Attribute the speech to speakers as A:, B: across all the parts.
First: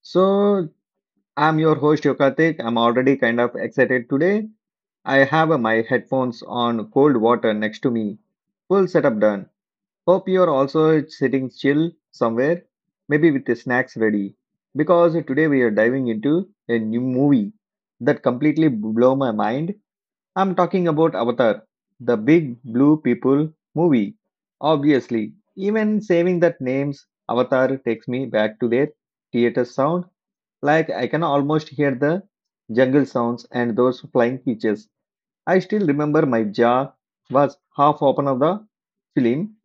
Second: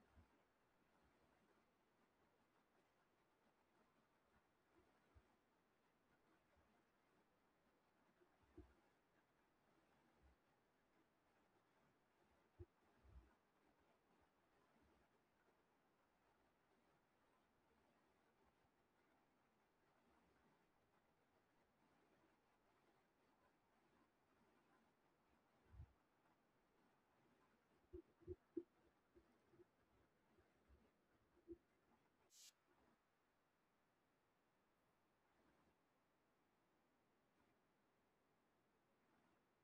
A: So I'm your host Yokatik. I'm already kind of excited today. I have my headphones on cold water next to me. Full setup done. Hope you're also sitting chill somewhere, maybe with the snacks ready. Because today we are diving into a new movie that completely blew my mind. I'm talking about Avatar, the big blue people movie. Obviously, even saving that name's Avatar takes me back to their theater sound. Like I can almost hear the jungle sounds and those flying creatures. I still remember my jaw was half open of the film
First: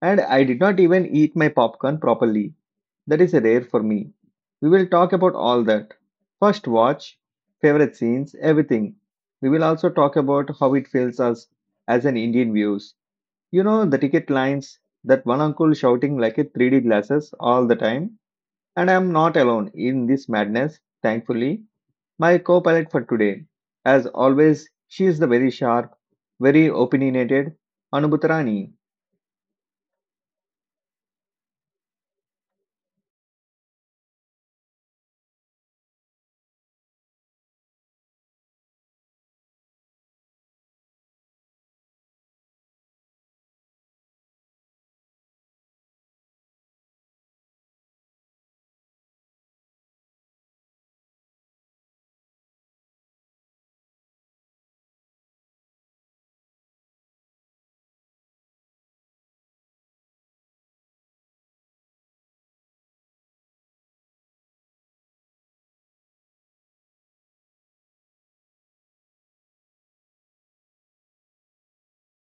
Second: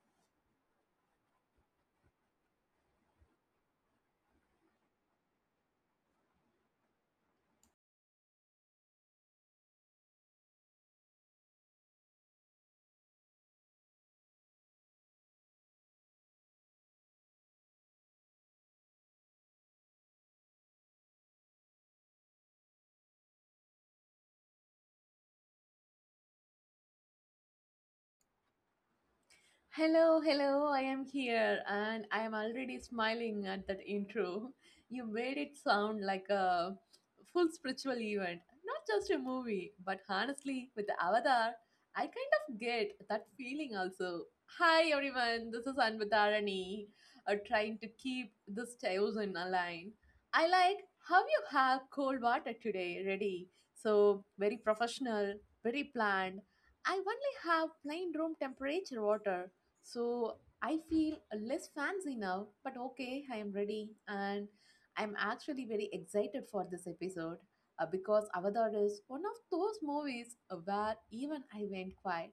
A: and I did not even eat my popcorn properly. That is rare for me. We will talk about all that. First watch, favorite scenes, everything. We will also talk about how it feels us as an Indian views. You know the ticket lines, that one uncle shouting like a 3D glasses all the time. And I am not alone in this madness, thankfully. My co-pilot for today. As always, she is the very sharp, very opinionated Anubutarani.
B: Hello, hello, I am here and I am already smiling at that intro. You made it sound like a full spiritual event, not just a movie, but honestly, with the Avatar, I kind of get that feeling also. Hi everyone, this is Anvatarani, trying to keep this chosen aligned. I like how you have cold water today ready, so very professional, very planned. I only have plain room temperature water so I feel less fancy now, but okay, I am ready and I'm actually very excited for this episode because Avatar is one of those movies where even I went quiet.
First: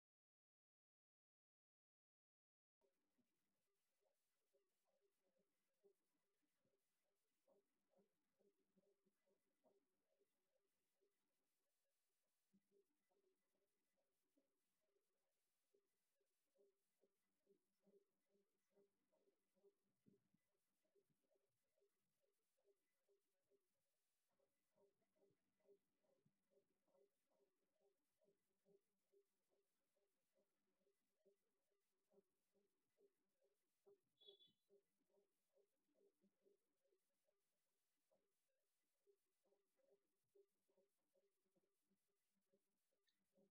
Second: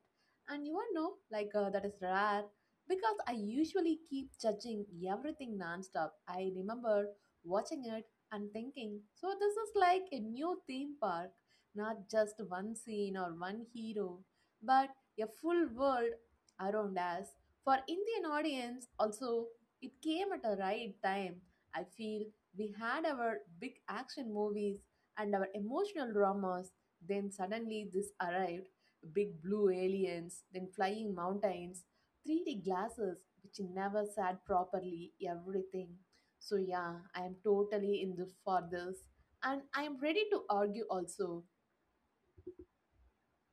B: And you all know, like that is rare because I usually keep judging everything nonstop. I remember watching it and thinking, so this is like a new theme park, not just one scene or one hero, but a full world around us. For Indian audience also it came at a right time. I feel we had our big action movies and our emotional dramas, then suddenly this arrived, big blue aliens, then flying mountains, 3D glasses which never sat properly, everything. So yeah, I am totally in the for this and I am ready to argue also.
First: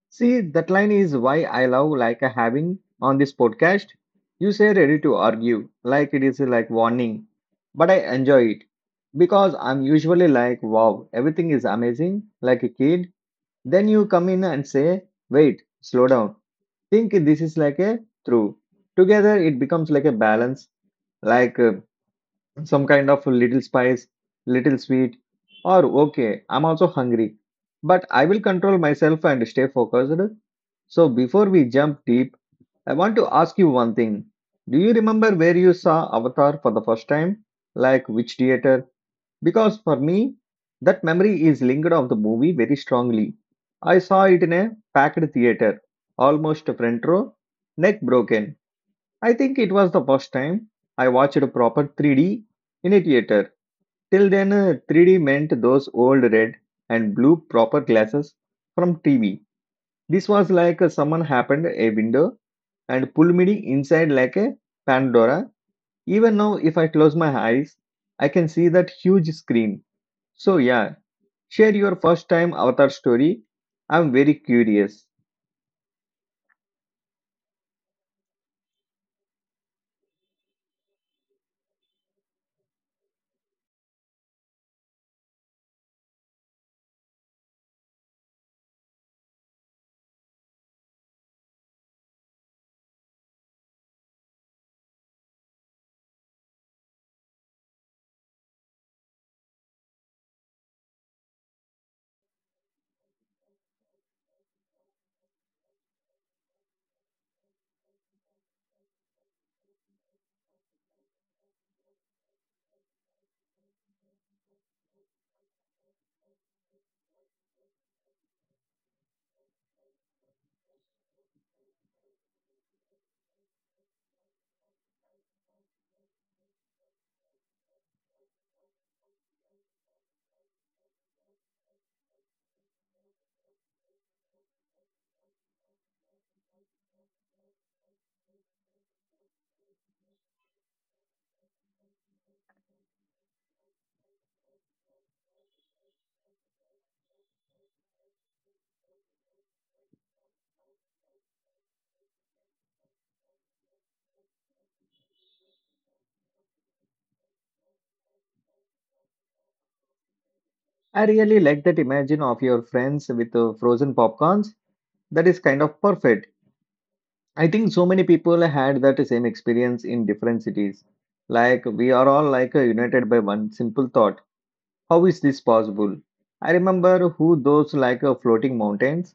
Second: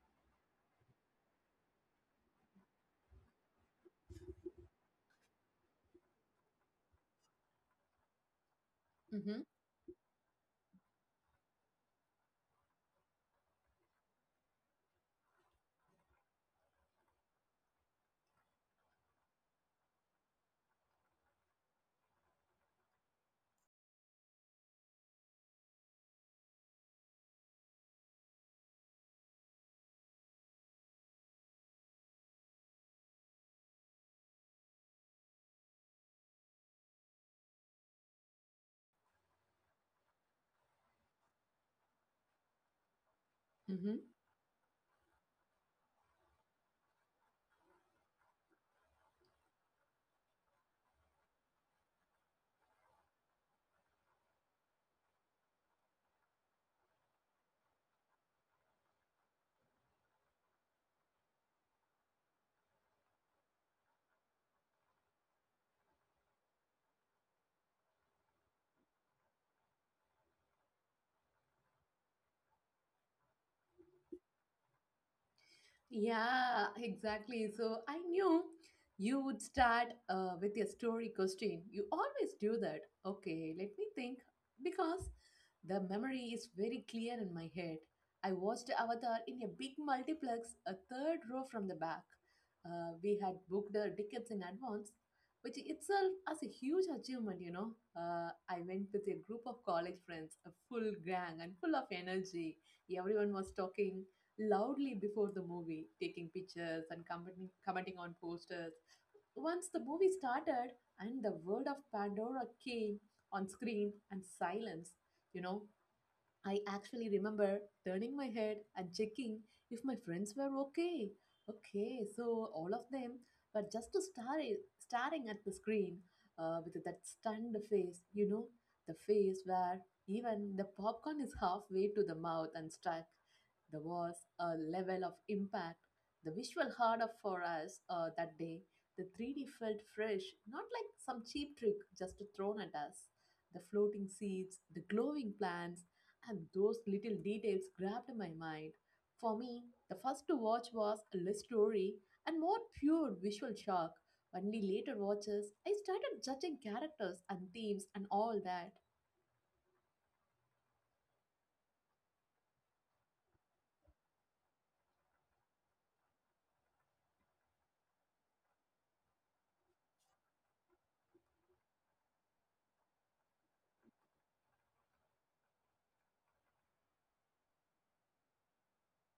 A: See, that line is why I love like a having on this podcast. You say ready to argue, like it is like warning, but I enjoy it because I'm usually like, wow, everything is amazing, like a kid. Then you come in and say, wait, slow down. Think this is like a through. Together, it becomes like a balance. Like some kind of little spice, little sweet, or okay, I'm also hungry. But I will control myself and stay focused. So before we jump deep, I want to ask you one thing. Do you remember where you saw Avatar for the first time? Like which theater? Because for me, that memory is linked of the movie very strongly. I
B: Mhm.
A: saw it in a packed theater, almost front row, neck broken. I think it was the first time I watched a proper 3D in a theater. Till then, 3D meant those old red and blue proper glasses from TV. This was like someone happened a window and pulled me inside like a Pandora. Even now, if I close my eyes, I can see that huge screen. So, yeah, share your first time avatar story. I'm very curious.
B: Yeah, exactly. So I knew you would start with a story question. You always do that. Okay, let me think. Because the memory is very clear in my head. I watched Avatar in a big multiplex, a third row from the back. We had booked the tickets in advance, which itself was a huge achievement, you know. I went with a group of college friends, a full gang and full of energy. Everyone was talking loudly before the movie, taking pictures and commenting on posters. Once the movie started and the world of Pandora came on screen and silence, you know, I actually remember turning my head and checking if my friends were okay. Okay, so all of them were just staring at the screen with that stunned face, you know, the face where even the popcorn is halfway to the mouth and stuck. There was a level of impact, the visual harder for us that day. The 3D felt fresh, not like some cheap trick just thrown at us, the floating seeds, the glowing plants, and those little details grabbed my mind. For me, the first watch was a less story and more pure visual shock. Only later watches, I started judging characters and themes and all that.
A: I really like that imagine of your friends with frozen popcorns. That is kind of perfect. I think so many people had that same experience in different cities. Like we are all like united by one simple thought. How is this possible? I remember who those like floating mountains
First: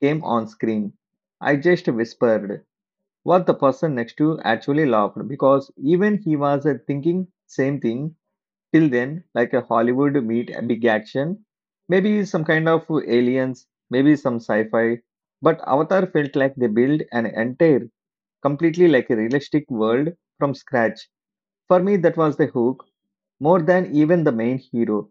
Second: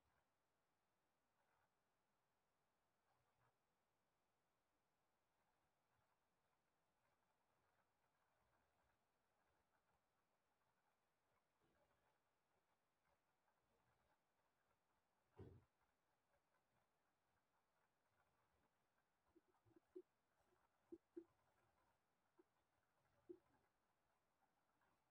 A: came on screen. I just whispered what the person next to actually laughed because even he was thinking same thing till then like a Hollywood meet a big action, maybe some kind of aliens, maybe some sci-fi. But Avatar felt like they built an entire completely like a realistic world from scratch. For me, that was the hook, more than even the main hero.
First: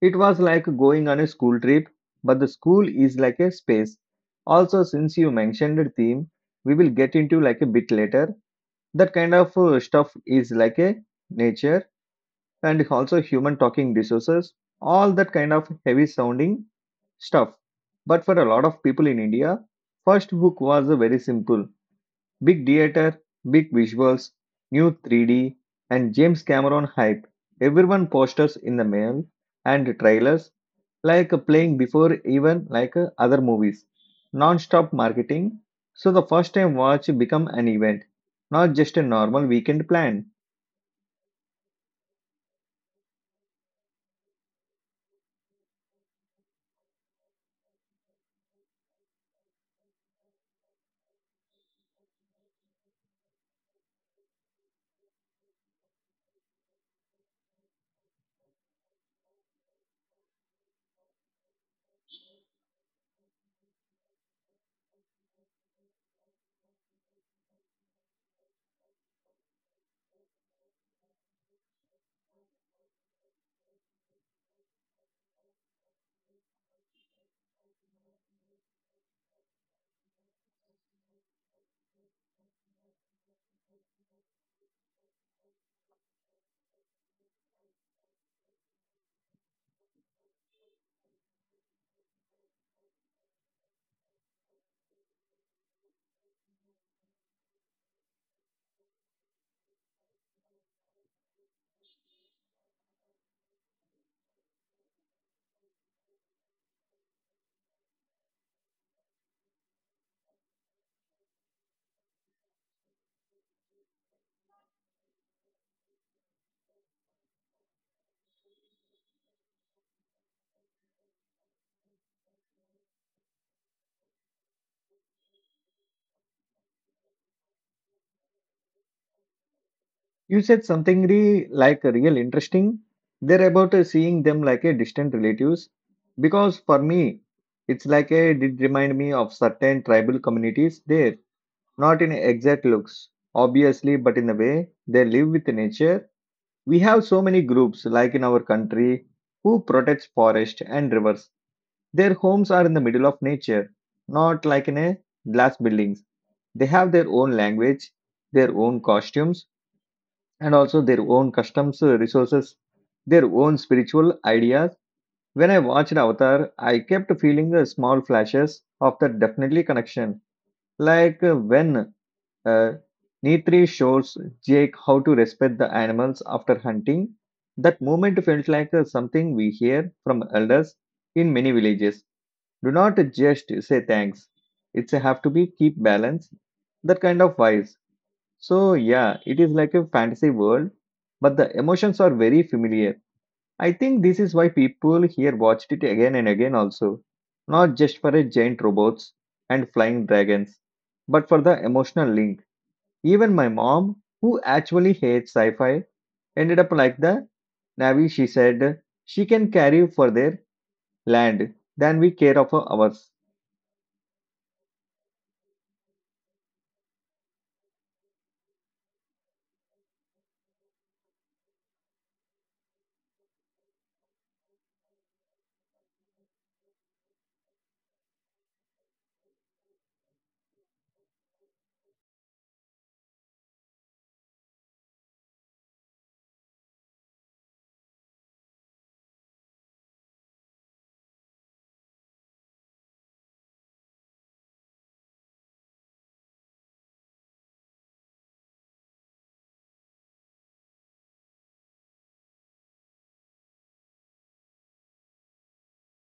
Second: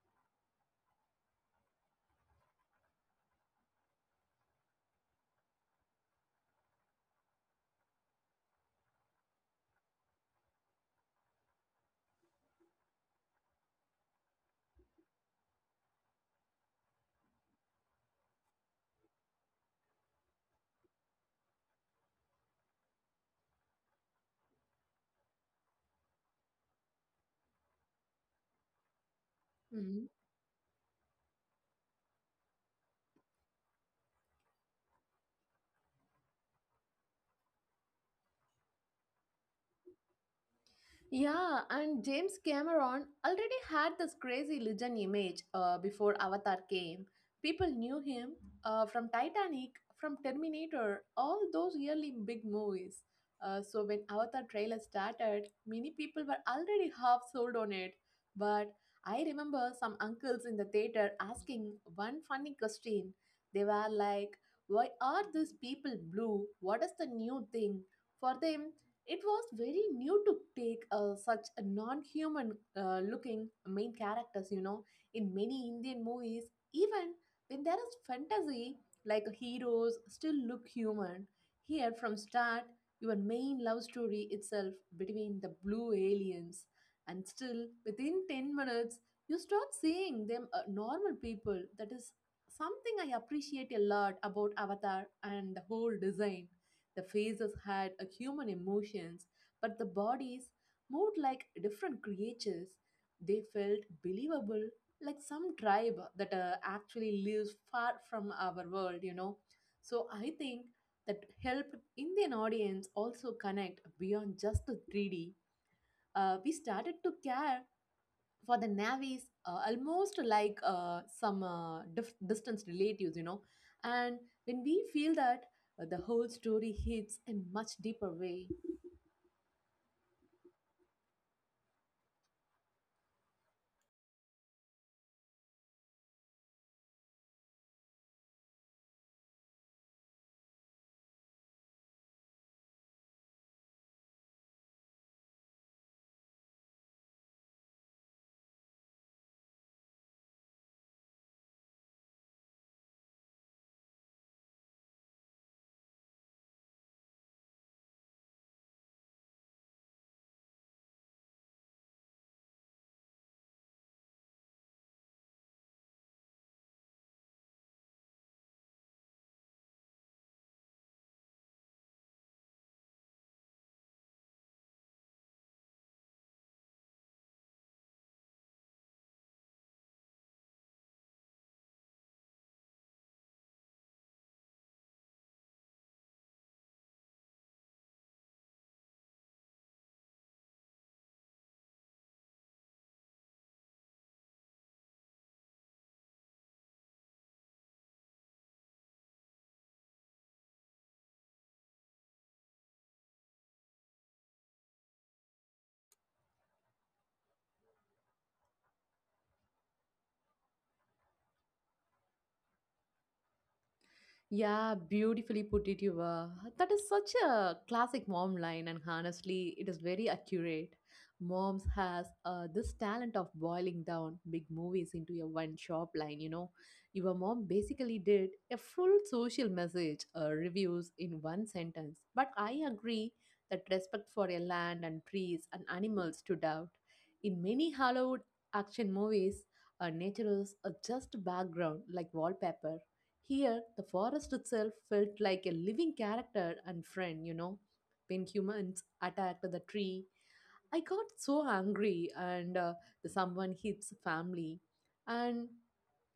A: It was like going on a school trip, but the school is like a space. Also, since you mentioned the theme, we will get into like a bit later. That kind of stuff is like a nature and also human talking resources, all that kind of heavy sounding stuff. But for a lot of people in India, first hook was very simple. Big theater, big visuals, new 3D, and James Cameron hype. Everyone posters in the mail and
B: Hmm.
A: trailers like playing before even like other movies. Non-stop marketing. So the first time watch become an event, not just a normal weekend plan.
B: Yeah, and James Cameron already had this crazy legend image before Avatar came. People knew him from Titanic, from Terminator, all those really big movies. So when Avatar trailer started, many people were already half sold on it. But I remember some uncles in the theater asking one funny question. They were like, "Why are these people blue? What is the new thing?" For them, it was very new to take such a non-human looking main characters, you know, in many Indian movies, even when there is fantasy, like heroes still look human. Here from start, your main love story itself between the blue aliens, and still within 10 minutes, you start seeing them normal people. That is something I appreciate a lot about Avatar and the whole design. The faces had a human emotions, but the bodies moved like different creatures. They felt believable, like some tribe that actually lives far from our world, you know. So I think that helped Indian audience also connect beyond just the 3D. We started to care for the navies almost like some distant relatives, you know. And when we feel that, the whole story hits in much deeper way.
A: You said something like real interesting. They're about seeing them like a distant relatives because for me it's like a, it remind me of certain tribal communities there, not in exact looks, obviously, but in the way they live with nature. We have so many groups, like in our country, who protects forest and rivers. Their homes are in the middle of nature, not like in a glass buildings. They have their own language, their own costumes, and also their own customs, resources, their own spiritual ideas. When I watched Avatar, I kept feeling the small flashes of that definitely connection. Like when uh, Nitri shows Jake how to respect the animals after hunting. That moment felt like something we hear from elders in many villages. Do not just say thanks. It's a have to be keep balance. That kind of wise. So yeah, it is like a fantasy world, but the emotions are very familiar. I think this is why people here watched it again and again also. Not just for a giant robots and flying dragons, but for the emotional link even my mom, who actually hates sci fi, ended up like the Navy. She said she can carry for their land than we care of ours.
B: Yeah, beautifully put it, you were. That is such a classic mom line, and honestly, it is very accurate. Moms has this talent of boiling down big movies into a one shop line. You know, your mom basically did a full social message reviews in one sentence. But I agree that respect for a land and trees and animals stood out. In many Hollywood action movies, nature is just background like wallpaper. Here, the forest itself felt like a living character and friend, you know. When humans attacked the tree, I got so angry and someone hits family. And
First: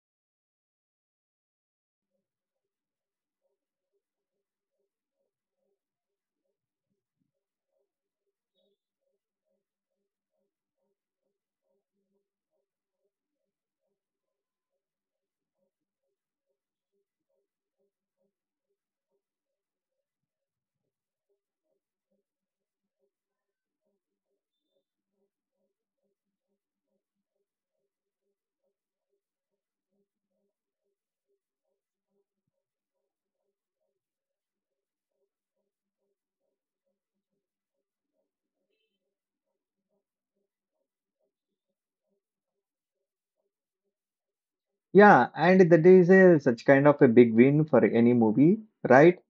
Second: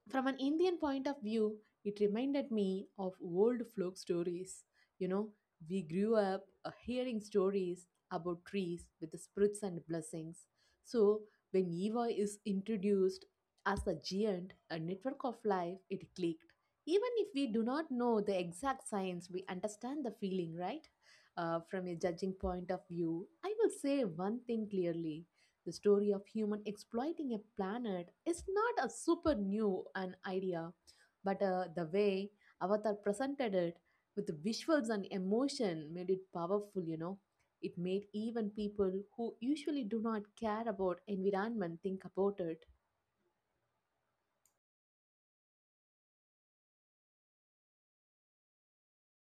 B: from an Indian point of view, it reminded me of old folk stories. You know, we grew up hearing stories about trees with the spirits and blessings. So, when Eva is introduced as a giant, a network of life, it clicked. Even if we do not know the exact science, we understand the feeling, right? From a judging point of view, I will say one thing clearly, the story of human exploiting a planet is not a super new an idea, but the way Avatar presented it with the visuals and emotion made it powerful, you know. It made even people who usually do not care about environment think about it.
A: Yeah, and that is such kind of a big win for any movie, right?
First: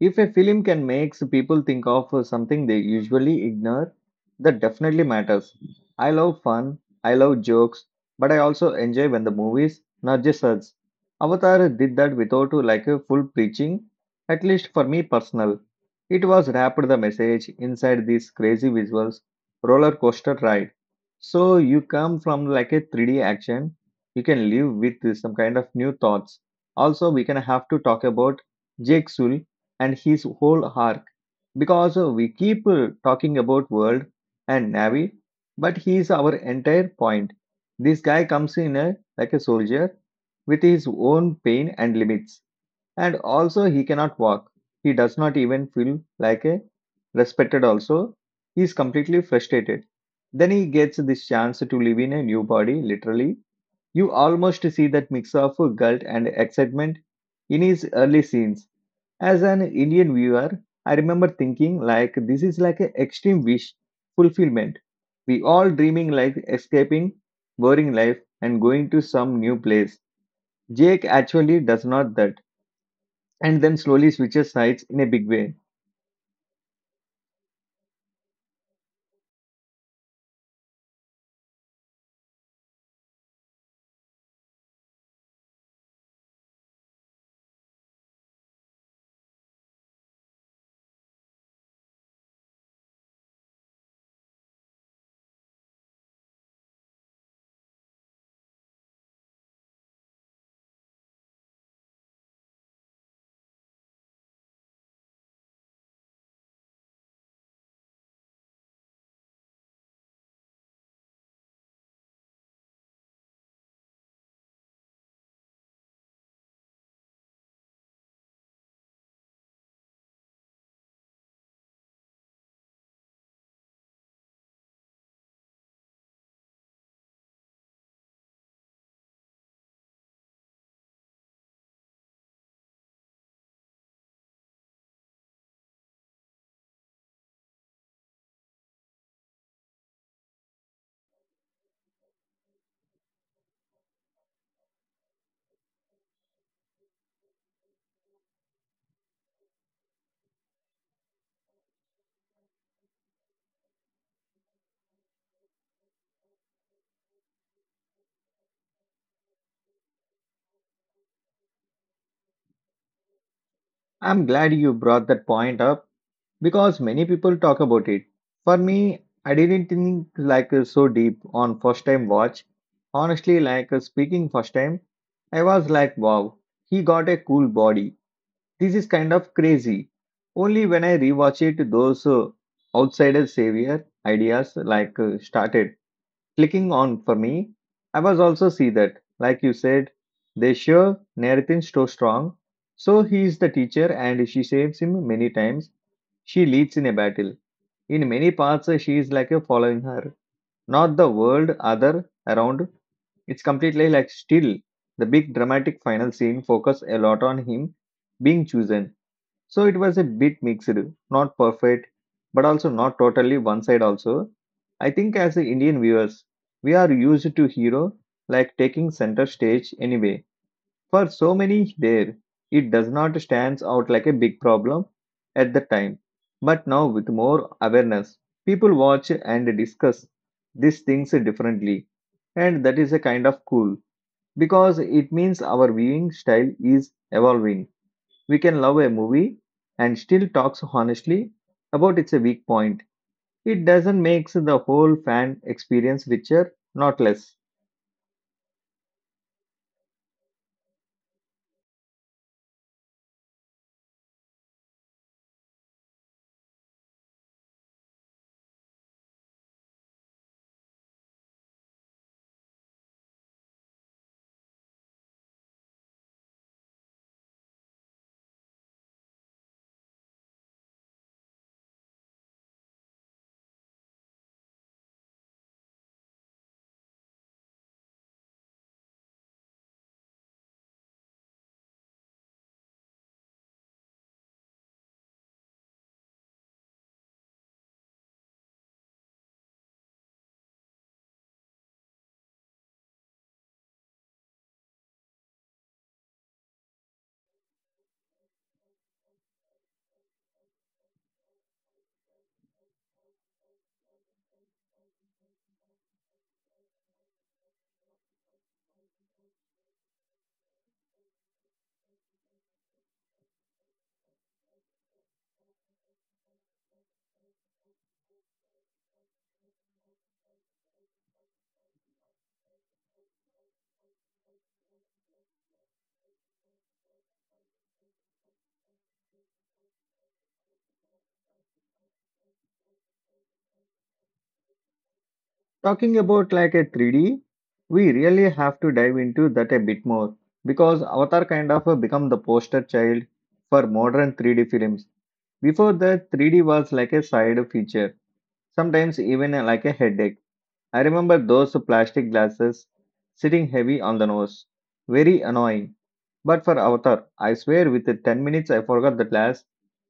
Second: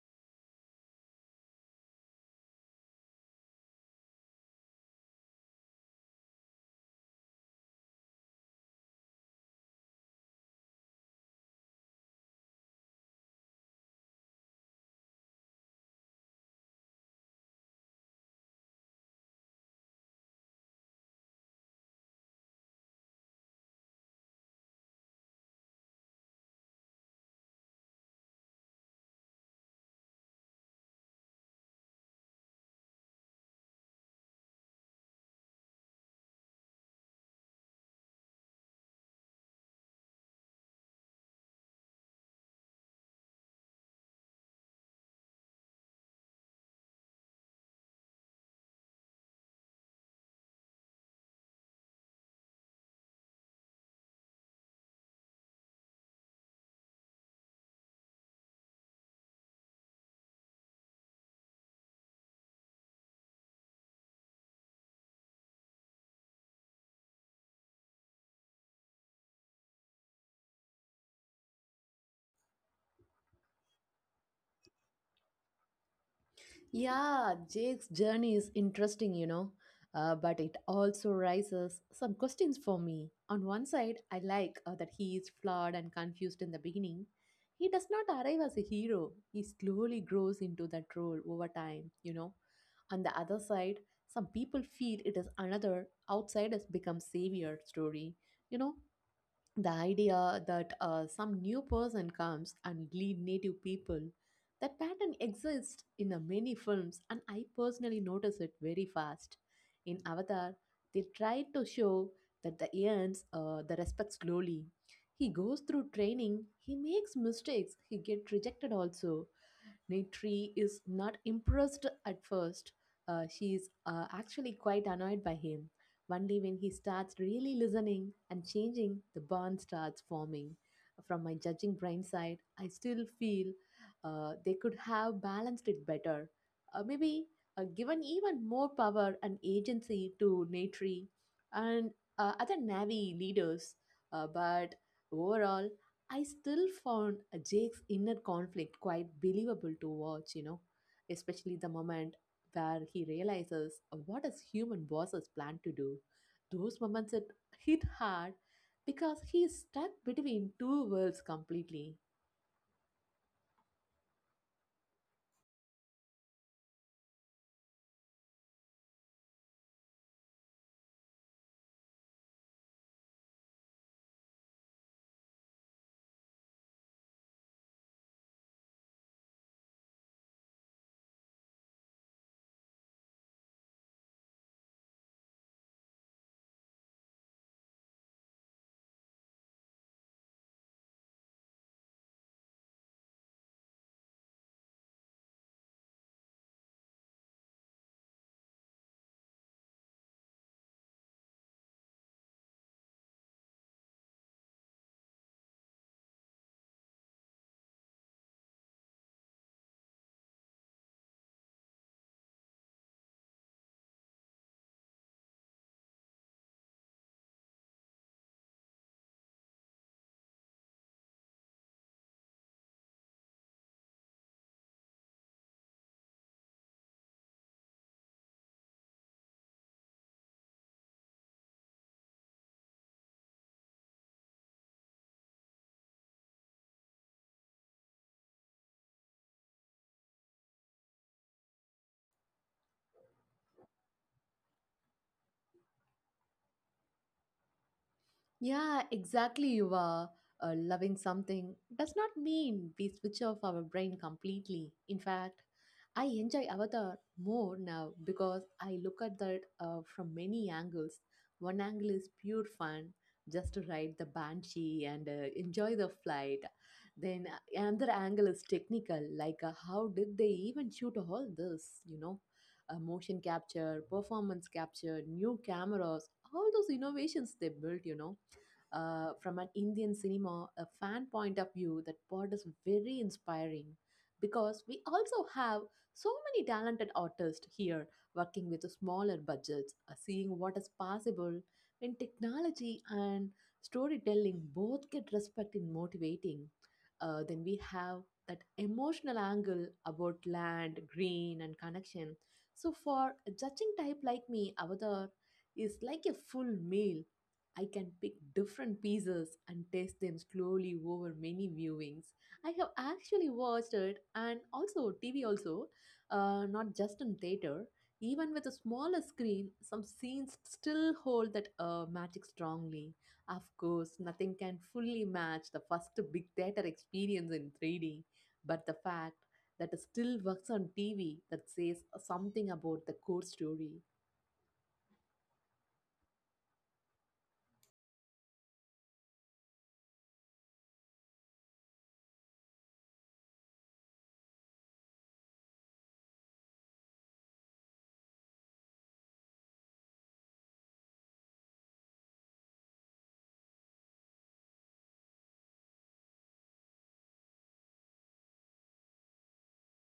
A: If a film can makes people think of something they usually ignore, that definitely matters. I love fun, I love jokes, but I also enjoy when the movies nudges us. Avatar did that without like a full preaching, at least for me personal. It was wrapped the message inside these crazy visuals, roller coaster ride. So you come from like a 3D action, you can live with some kind of new thoughts. Also, we can have to talk about Jake Sully and his whole arc because we keep talking about world and navy, but he is our entire point. This guy comes in like a soldier with his own pain and limits, and also he cannot walk. He does not even feel like a respected also. He is completely frustrated. Then he gets this chance to live in a new body literally. You almost see that mix of guilt and excitement in his early scenes. As an Indian viewer, I remember thinking like this is like an extreme wish fulfillment. We all dreaming like escaping boring life and going to some new place. Jake actually does not that and then slowly switches sides in a big way.
B: Yeah, Jake's journey is interesting, you know, but it also raises some questions for me. On one side, I like that he is flawed and confused in the beginning. He does not arrive as a hero, he slowly grows into that role over time, you know. On the other side, some people feel it is another outsiders become savior story, you know, the idea that some new person comes and lead native people. That pattern exists in the many films and I personally notice it very fast in avatar. They tried to show that the ants, the respect slowly, he goes through training, he makes mistakes, he get rejected also. Nitri is not impressed at first. She is actually quite annoyed by him. One day, when he starts really listening and changing, the bond starts forming. From my judging brain side, I still feel they could have balanced it better. M-aybe given even more power and agency to Natri and other Navy leaders. B-ut overall, I still found Jake's inner conflict quite believable to watch, you know, especially the moment where he realizes what his human bosses plan to do. Those moments it hit hard because he is stuck between two worlds completely.
A: I'm glad you brought that point up because many people talk about it. For me, I didn't think like so deep on first time watch. Honestly, like speaking first time, I was like wow, he got a cool body. This is kind of crazy. Only when I rewatch it, those outsider savior ideas like started clicking on for me. I was also see that, like you said, they sure Narathin's so strong. So he is the teacher and she saves him many times. She leads in a battle. In many parts, she is like a following her, not the world other around. It's completely like still the big dramatic final scene focus a lot on him being chosen so it was a bit mixed, not perfect, but also not totally one side also. I think as the Indian viewers, we are used to hero like taking center stage anyway. For so many there, it does not stands out like a big problem at the time. But now with more awareness, people watch and discuss these things differently. And that is a kind of cool because it means our viewing style is evolving. We can love a movie and still talk honestly about its weak point. It doesn't make the whole fan experience richer, not less.
B: Yeah, exactly. You are loving something does not mean we switch off our brain completely. In fact, I enjoy Avatar more now because I look at that from many angles. One angle is pure fun, just to ride the banshee and enjoy the flight. Then another angle is technical, like how did they even shoot all this? You know, motion capture, performance capture, new cameras, all those innovations they built. You know, from an Indian cinema, a fan point of view, that part is very inspiring because we also have so many talented artists here working with smaller budgets, seeing what is possible when technology and storytelling both get respect in motivating. Then we have that emotional angle about land, green, and connection. So for a judging type like me, Avatar is like a full meal. I can pick different pieces and taste them slowly over many viewings. I have actually watched it and also TV also, not just in theater. Even with a smaller screen, some scenes still hold that magic strongly. Of course, nothing can fully match the first big theater experience in 3D, but the fact that it still works on TV that says something about the core story.
A: Talking about like a 3D, we really have to dive into that a bit more because Avatar kind of become the poster child for modern 3D films. Before that, 3D was like a side feature, sometimes even like a headache. I remember those plastic glasses sitting heavy on the nose. Very annoying. But for Avatar, I swear with the 10 minutes I forgot the class.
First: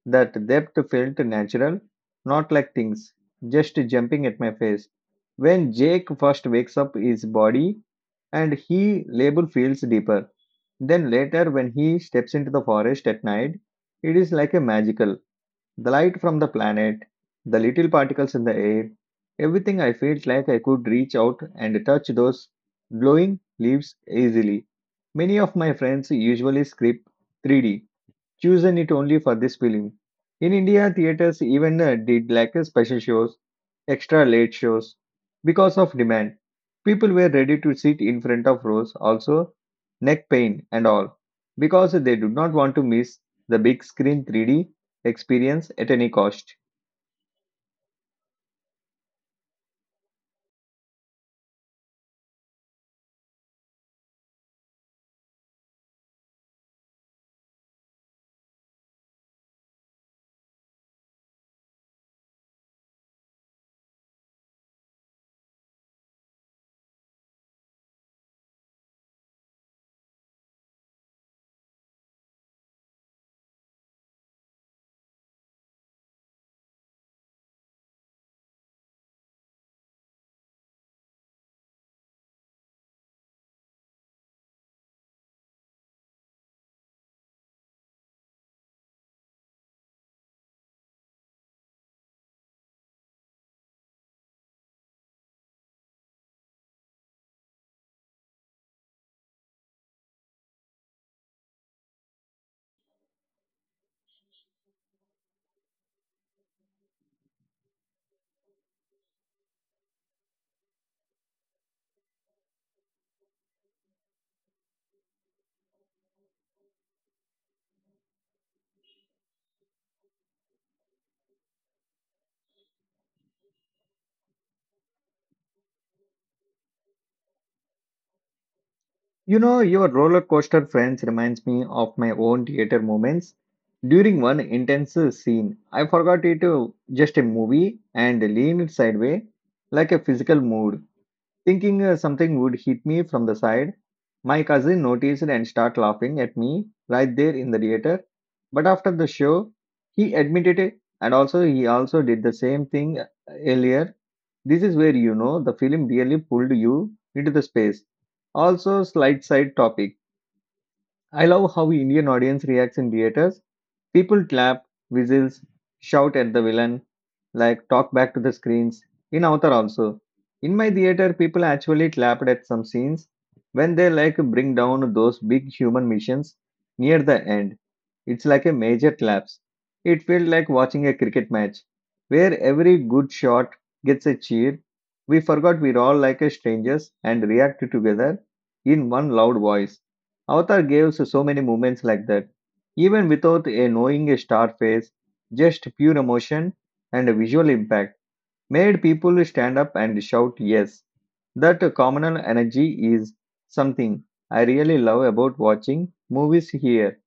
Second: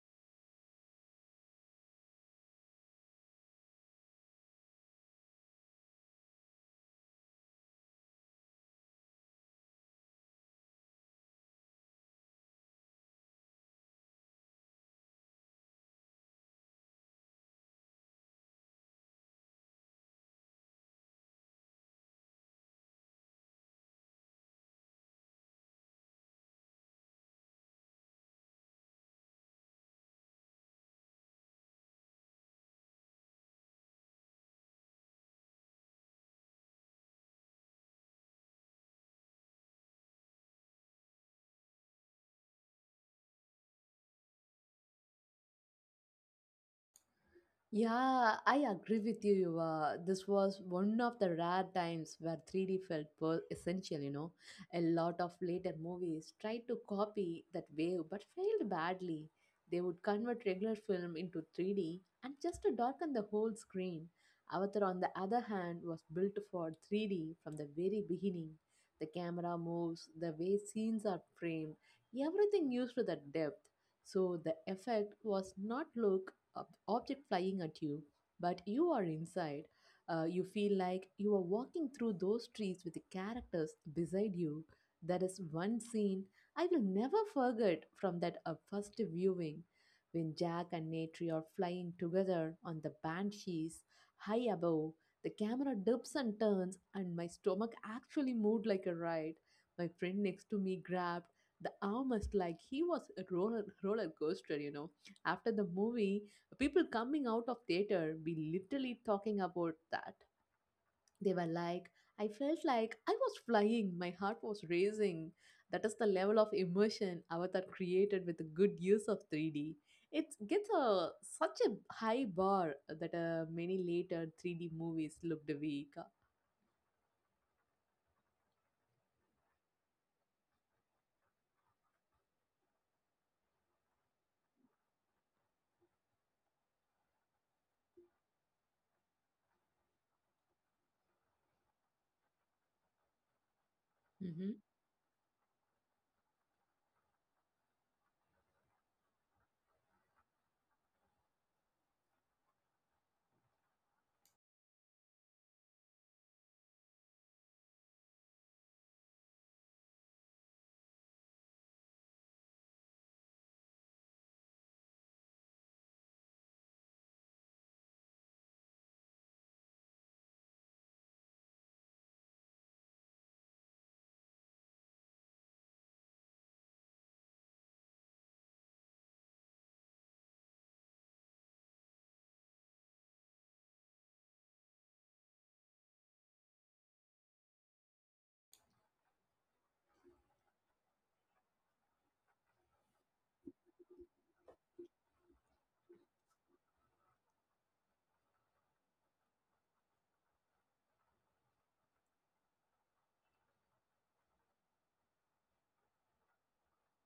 A: That depth felt natural, not like things just jumping at my face. When Jake first wakes up his body and he label feels deeper. Then later when he steps into the forest at night, it is like a magical. The light from the planet, the little particles in the air, everything I felt like I could reach out and touch those glowing leaves easily. Many of my friends usually skip 3D, choosing it only for this film. In India, theaters even did like a special shows extra late shows. Because of demand, people were ready to sit in front of rows, also neck pain and all, because they do not want to miss the big screen 3D experience at any cost.
B: Yeah, I agree with you. Yuva. This was one of the rare times where 3D felt essential, you know. A lot of later movies tried to copy that wave but failed badly. They would convert regular film into 3D and just to darken the whole screen. Avatar, on the other hand, was built for 3D from the very beginning. The camera moves, the way scenes are framed, everything used to that depth. So the effect was not look object flying at you, but you are inside. You feel like you are walking through those trees with the characters beside you. That is one scene I will never forget from that first viewing when Jack and Natry are flying together on the banshees high above. The camera dips and turns, and my stomach actually moved like a ride. My friend next to me grabbed the armrest like he was a roller coaster, you know. After the movie, people coming out of theater be literally talking about that. They were like, I felt like I was flying, my heart was racing. That is the level of immersion Avatar created with a good use of 3D. It gets a such a high bar that many later 3D movies looked weak.
A: You know, your roller coaster friends reminds me of my own theater moments. During one intense scene, I forgot it just a movie and leaned sideways like a physical mood. Thinking something would hit me from the side, my cousin noticed and started laughing at me right there in the theater. But after the show, he admitted it and also he also did the same thing earlier. This is where the film really pulled you into the space. Also, slight side topic. I love how Indian audience reacts in theaters. People clap, whistles, shout at the villain, like talk back to the screens. In Avatar also. In my theater, people actually clapped at some scenes when they like bring down those big human missions near the end. It's like a major collapse. It felt like watching a cricket match where every good shot gets a cheer. We forgot we're all like a strangers and reacted together in one loud voice. Avatar gave us so many moments like that, even without a knowing a star face, just pure emotion and a visual impact made people stand up and shout yes. That communal energy is something I really love about watching movies here.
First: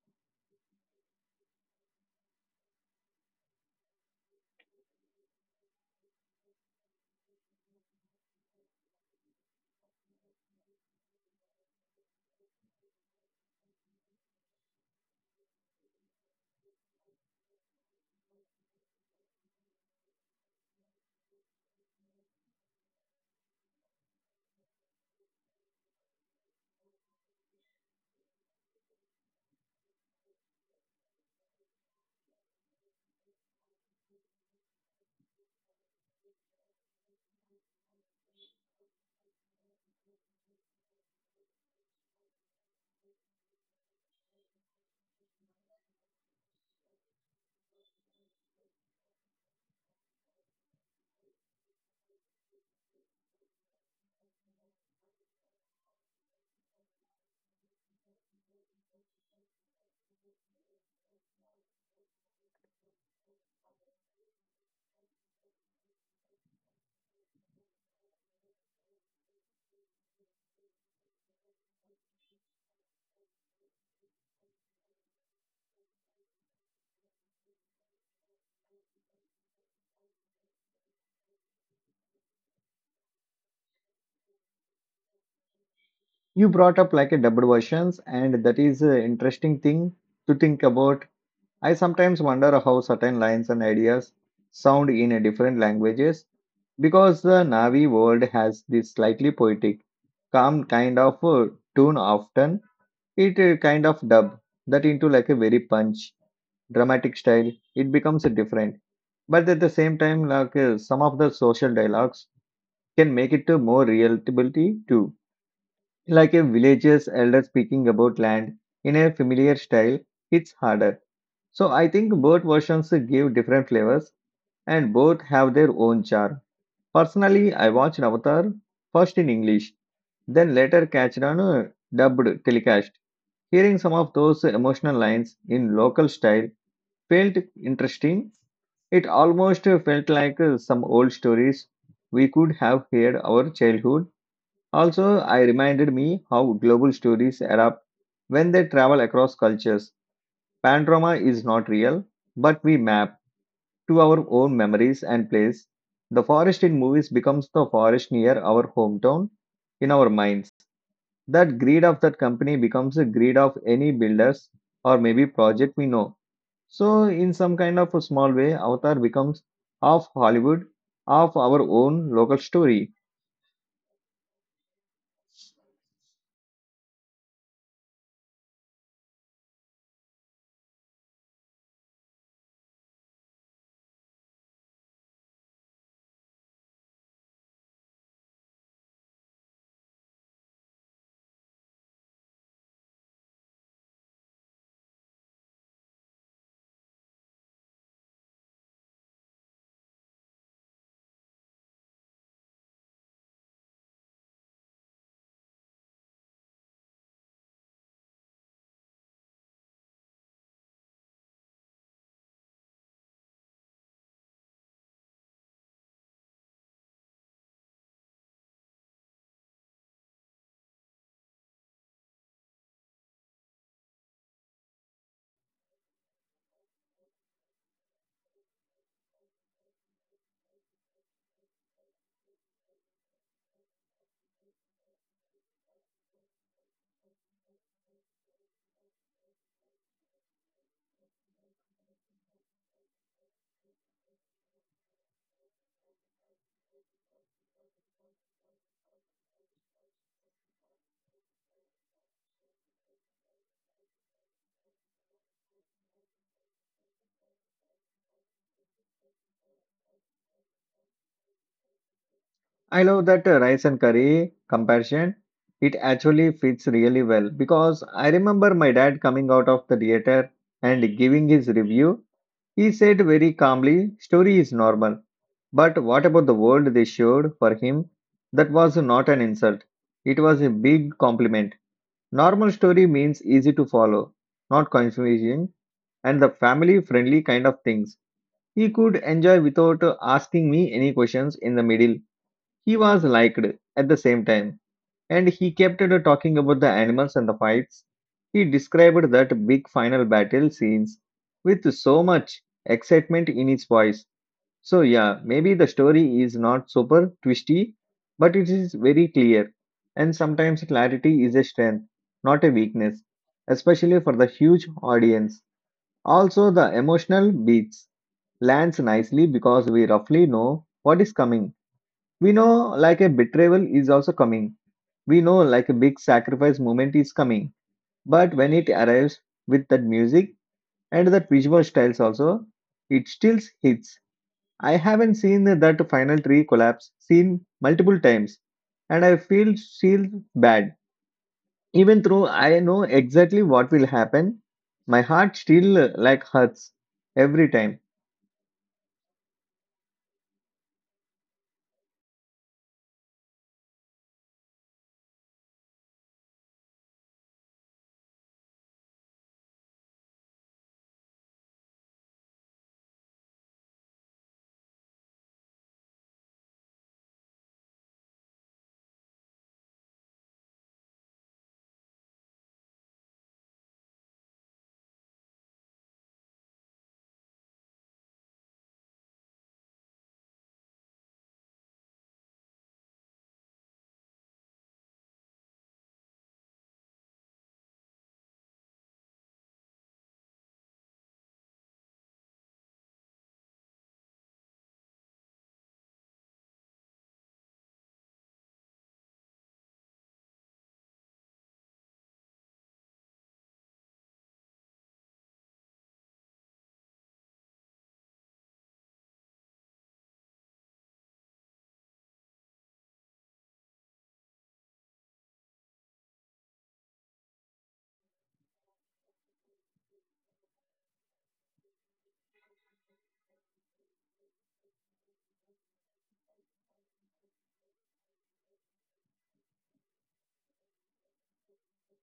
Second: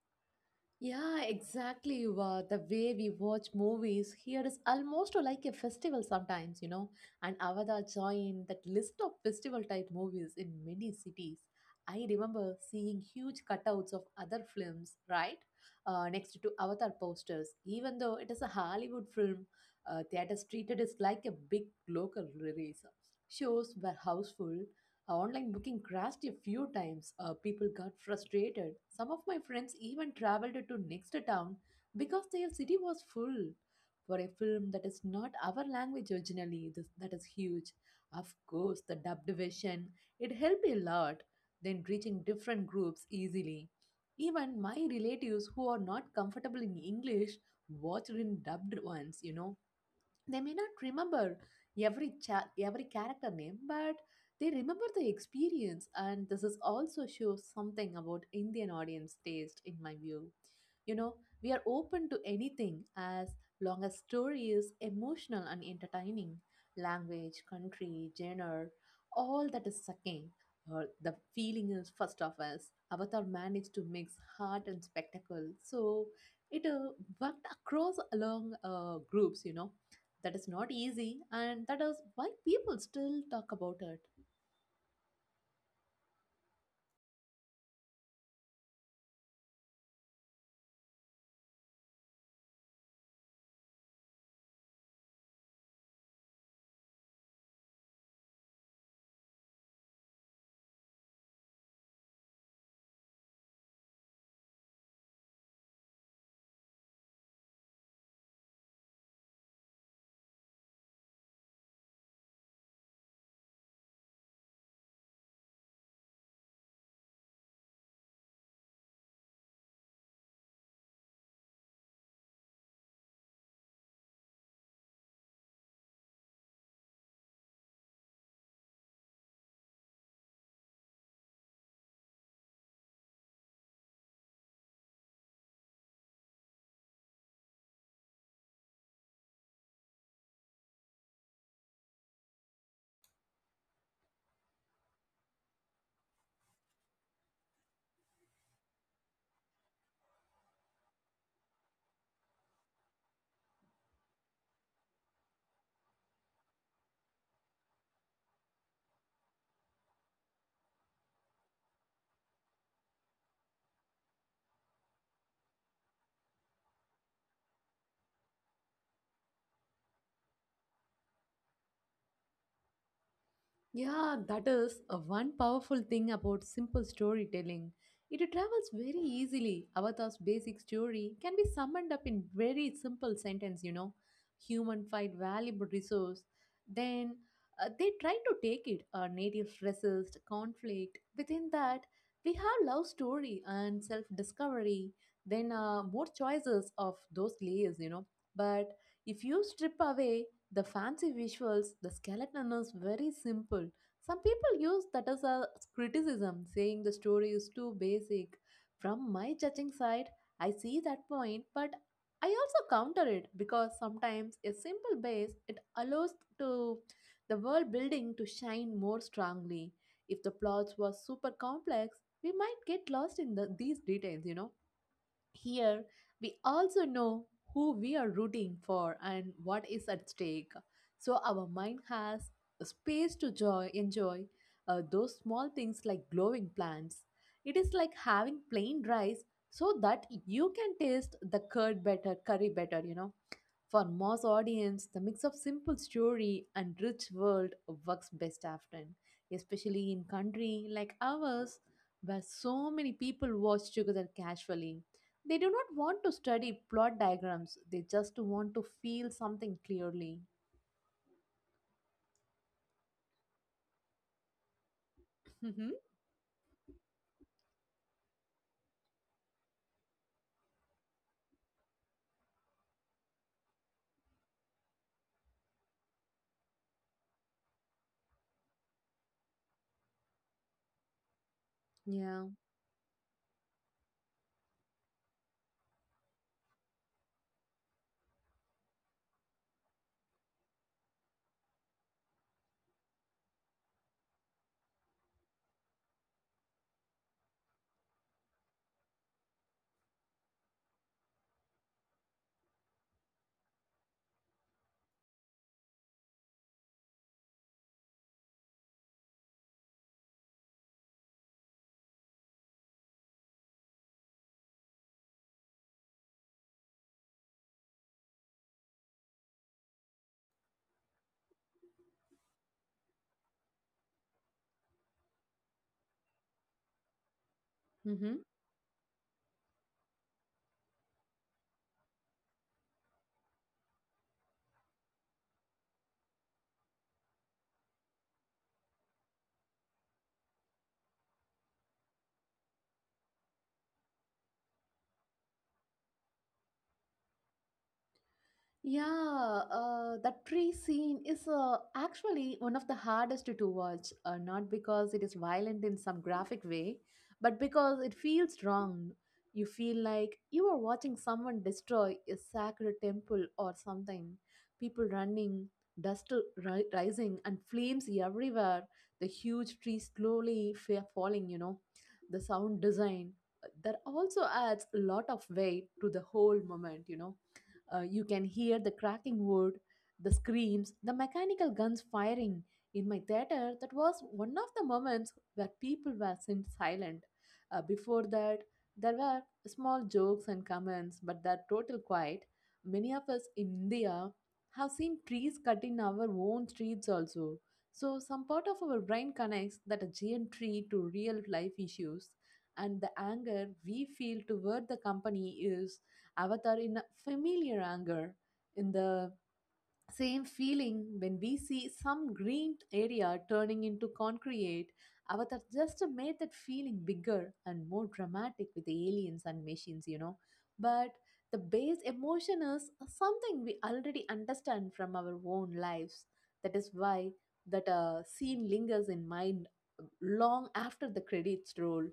B: Yeah, exactly. The way we watch movies here is almost like a festival sometimes, you know. And Avada joined that list of festival type movies in many cities. I remember seeing huge cutouts of other films, right? Next to Avatar posters. Even though it is a Hollywood film, theaters treated it like a big local release. Shows were houseful, online booking crashed a few times. People got frustrated. Some of my friends even traveled to next town because their city was full. For a film that is not our language originally, that is huge. Of course, the dubbed version, it helped a lot, then reaching different groups easily. Even my relatives who are not comfortable in English watched in dubbed ones, they may not remember every character name, but they remember the experience, and this is also shows something about Indian audience taste in my view. you know we are open to anything as long as story is emotional and entertaining. Language country genre, all that is sucking or the feeling is first of us. Avatar managed to mix heart and spectacle, so it worked across along groups, that is not easy, and that is why people still talk about it.
A: You brought up like a double versions, and that is an interesting thing to think about. I sometimes wonder how certain lines and ideas sound in a different languages, because the Navi world has this slightly poetic calm kind of tune often. It kind of dub that into like a very punch dramatic style, it becomes different. But at the same time, like some of the social dialogues can make it to more relatability too. Like a village's elder speaking about land in a familiar style, it's harder. So I think both versions give different flavors and both have their own charm. Personally, I watched Avatar first in English, then later catched on a dubbed telecast. Hearing some of those emotional lines in local style felt interesting. It almost felt like some old stories we could have heard our childhood. Also, I reminded me how global stories adapt when they travel across cultures. Panorama is not real, but we map to our own memories and place. The forest in movies becomes the forest near our hometown in our minds. That greed of that company becomes a greed of any builders or maybe project we know. So, in some kind of a small way, Avatar becomes half Hollywood, half our own local story.
B: Yeah, that is a one powerful thing about simple storytelling. It travels very easily. Avatar's basic story can be summed up in very simple sentence, you know. Human fight valuable resource. Then they try to take it. Our native resist, conflict. Within that, we have love story and self-discovery. Then more choices of those layers, you know. But if you strip away the fancy visuals, the skeleton is very simple. Some people use that as a criticism, saying the story is too basic. From my judging side, I see that point, but I also counter it because sometimes a simple base it allows to the world building to shine more strongly. If the plots was super complex, we might get lost in these details, you know. Here, we also know who we are rooting for and what is at stake. So, our mind has space to enjoy those small things like glowing plants. It is like having plain rice so that you can taste the curd better, curry better, you know. For mass audience, the mix of simple story and rich world works best often, especially in country like ours where so many people watch together casually. They do not want to study plot diagrams, they just want to feel something clearly.
A: I love that rice and curry comparison. It actually fits really well because I remember my dad coming out of the theater and giving his review. He said very calmly, story is normal. But what about the world they showed for him? That was not an insult. It was a big compliment.
B: Yeah.
A: Normal story means easy to follow, not confusing, and the family friendly kind of things. He could enjoy without asking me any questions in the middle. He was liked at the same time, and he kept talking about the animals and the fights. He described that big final battle scenes with so much excitement in his voice. So, yeah, maybe the story is not super twisty, but it is very clear. And sometimes clarity is a strength, not a weakness, especially for the huge audience. Also, the emotional beats lands nicely because we roughly know what is coming. We know like a betrayal is also coming. We know like a big sacrifice moment is coming.
B: Mm-hmm.
A: But when it arrives with that music and that visual styles also, it still hits. I haven't seen that final tree collapse seen multiple times and I feel still bad. Even though I know exactly what will happen, my heart still like hurts every time.
B: Yeah, that tree scene is actually one of the hardest to watch, not because it is violent in some graphic way, but because it feels wrong. You feel like you are watching someone destroy a sacred temple or something. People running, dust rising, and flames everywhere. The huge tree slowly falling, you know. The sound design that also adds a lot of weight to the whole moment, you know. You can hear the cracking wood, the screams, the mechanical guns firing. In my theater, that was one of the moments where people were silent. Before that, there were small jokes and comments, but that total quiet. Many of us in India have seen trees cut in our own streets also. So, some part of our brain connects that a giant tree to real life issues, and the anger we feel toward the company is avatar in a familiar anger, in the same feeling when we see some green area turning into concrete. Avatar just made that feeling bigger and more dramatic with the aliens and machines, you know. But the base emotion is something we already understand from our own lives. That is why that scene lingers in mind long after the credits roll.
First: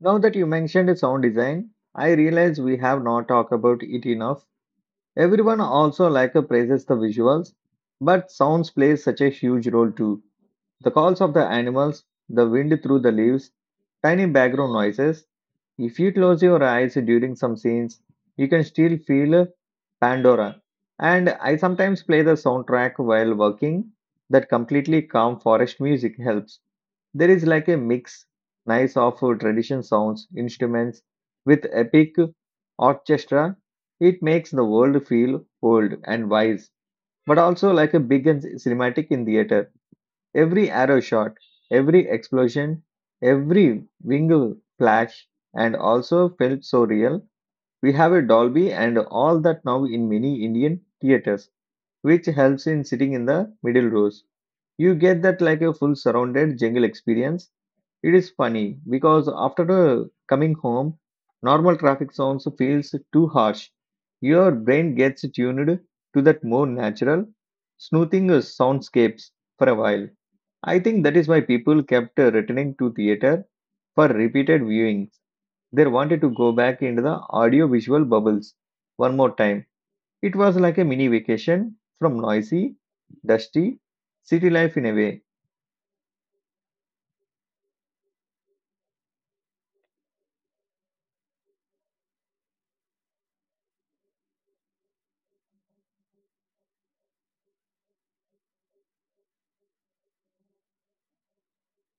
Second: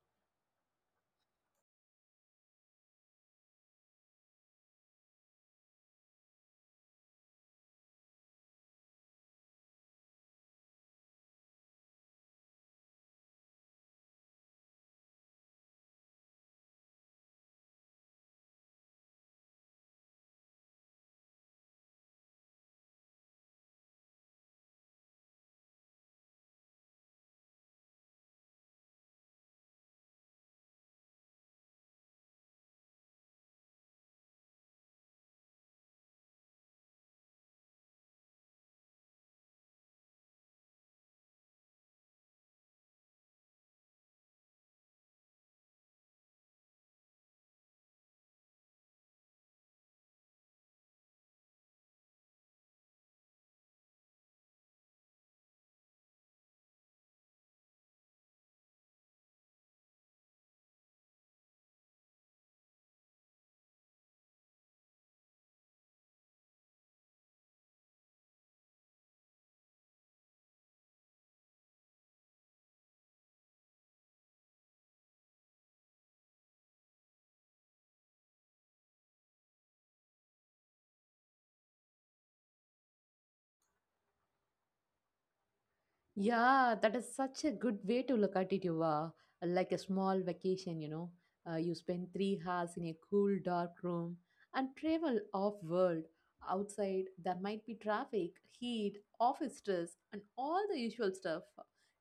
A: Now that you mentioned sound design, I realize we have not talked about it enough. Everyone also like praises the visuals, but sounds plays such a huge role too. The calls of the animals, the wind through the leaves, tiny background noises. If you close your eyes during some scenes, you can still feel Pandora. And I sometimes play the soundtrack while working. That completely calm forest music helps. There is like a mix, nice of tradition sounds, instruments with epic orchestra. It makes the world feel old and wise, but also like a big and cinematic in theater. Every arrow shot, every explosion, every wing flash, and also felt so real. We have a Dolby and all that now in many Indian theaters, which helps in sitting in the middle rows. You get that like a full surrounded jungle experience. It is funny because after coming home, normal traffic sounds feels too harsh. Your brain gets tuned to that more natural, smoothing soundscapes for a while. I think that is why people kept returning to theater for repeated viewings. They wanted to go back into the audio visual bubbles one more time. It was like a mini vacation from noisy, dusty city life in a way.
B: Yeah, that is such a good way to look at it, Yuva. Like a small vacation, you know. You spend 3 hours in a cool, dark room and travel off world. Outside, there might be traffic, heat, office stress, and all the usual stuff.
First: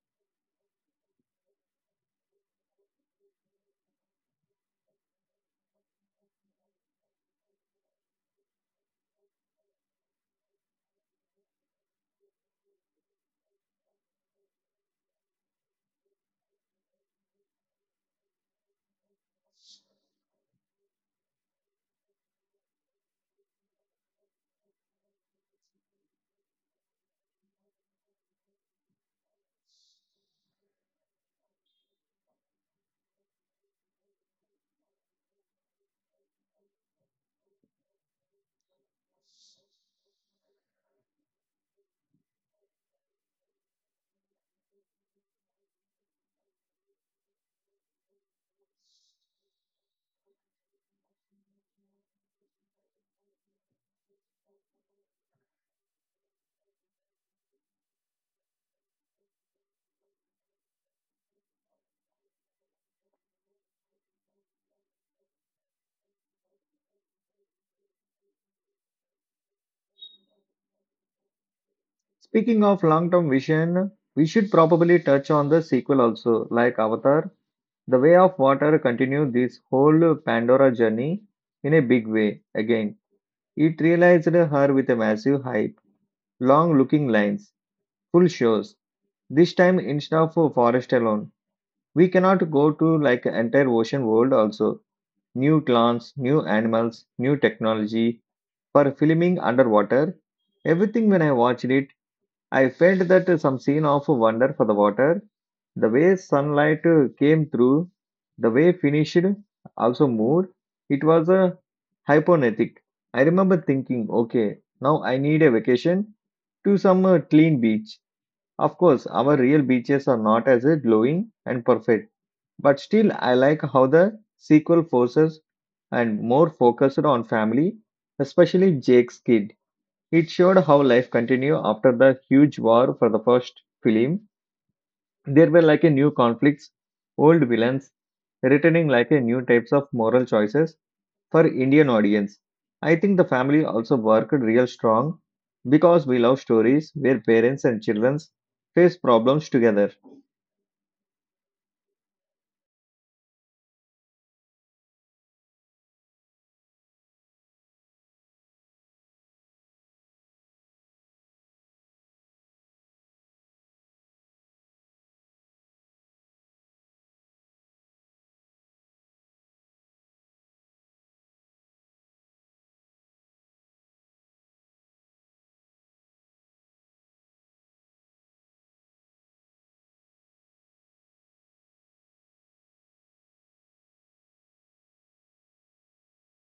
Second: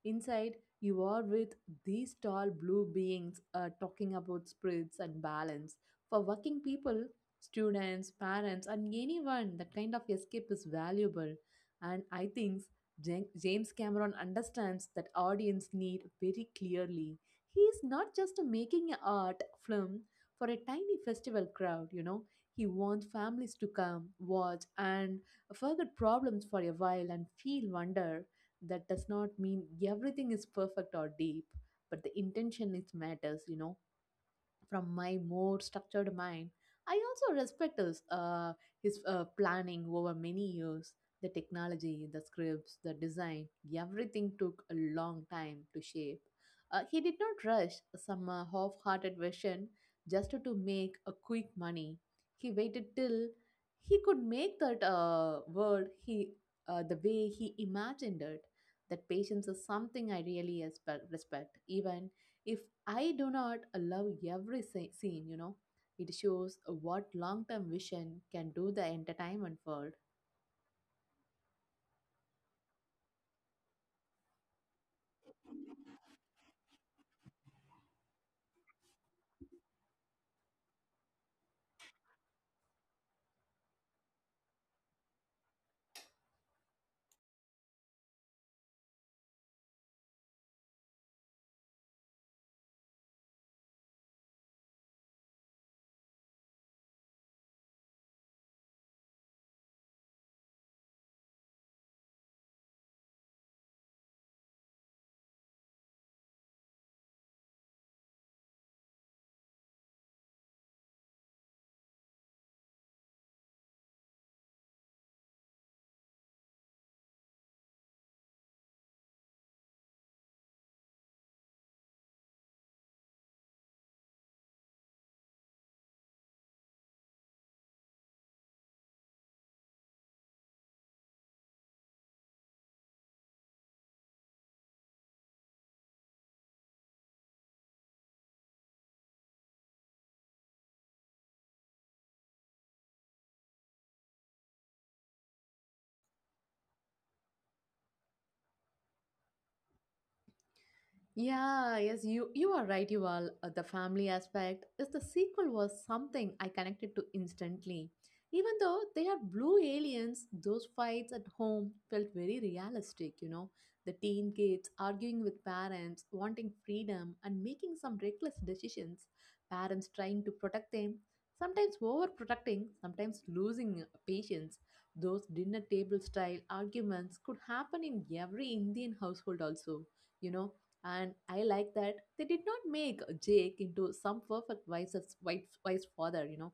B: Inside, you are with these tall blue beings talking about spirits and balance. For working people, students, parents, and anyone, that kind of escape is valuable. And I think James Cameron understands that audience need very clearly. He is not just making an art film for a tiny festival crowd, you know. He wants families to come, watch, and forget problems for a while and feel wonder. That does not mean everything is perfect or deep, but the intention is matters, from my more structured mind. I also respect his planning over many years. The technology, the scripts, the design, everything took a long time to shape. He did not rush some half hearted version just to make a quick money. He waited till he could make that world the way he imagined it. That patience is something I really respect, even if I do not love every scene, you know, it shows what long term vision can do the entertainment world.
A: Speaking of long term vision, we should probably touch on the sequel also, like Avatar. The Way of Water continued this whole Pandora journey in a big way. Again, it realized her with a massive hype, long looking lines, full shows. This time, instead of a forest alone, we cannot go to like entire ocean world also. New clans, new animals, new technology for filming underwater. Everything when I watched it, I felt that some scene of wonder for the water, the way sunlight came through, the way finished, also moved. It was a hypnotic. I remember thinking, okay, now I need a vacation to some clean beach. Of course, our real beaches are not as glowing and perfect, but still, I like how the sequel forces and more focused on family, especially Jake's kid. It showed how life continued after the huge war for the first film. There were like a new conflicts, old villains, returning like a new types of moral choices for Indian audience. I think the family also worked real strong because we love stories where parents and children face problems together.
B: Yeah, yes, you are right, You all. The family aspect is the sequel was something I connected to instantly. Even though they are blue aliens, those fights at home felt very realistic, you know. The teen kids arguing with parents, wanting freedom and making some reckless decisions, parents trying to protect them, sometimes overprotecting, sometimes losing patience. Those dinner table style arguments could happen in every Indian household also, you know and I like that they did not make Jake into some perfect wise father, you know.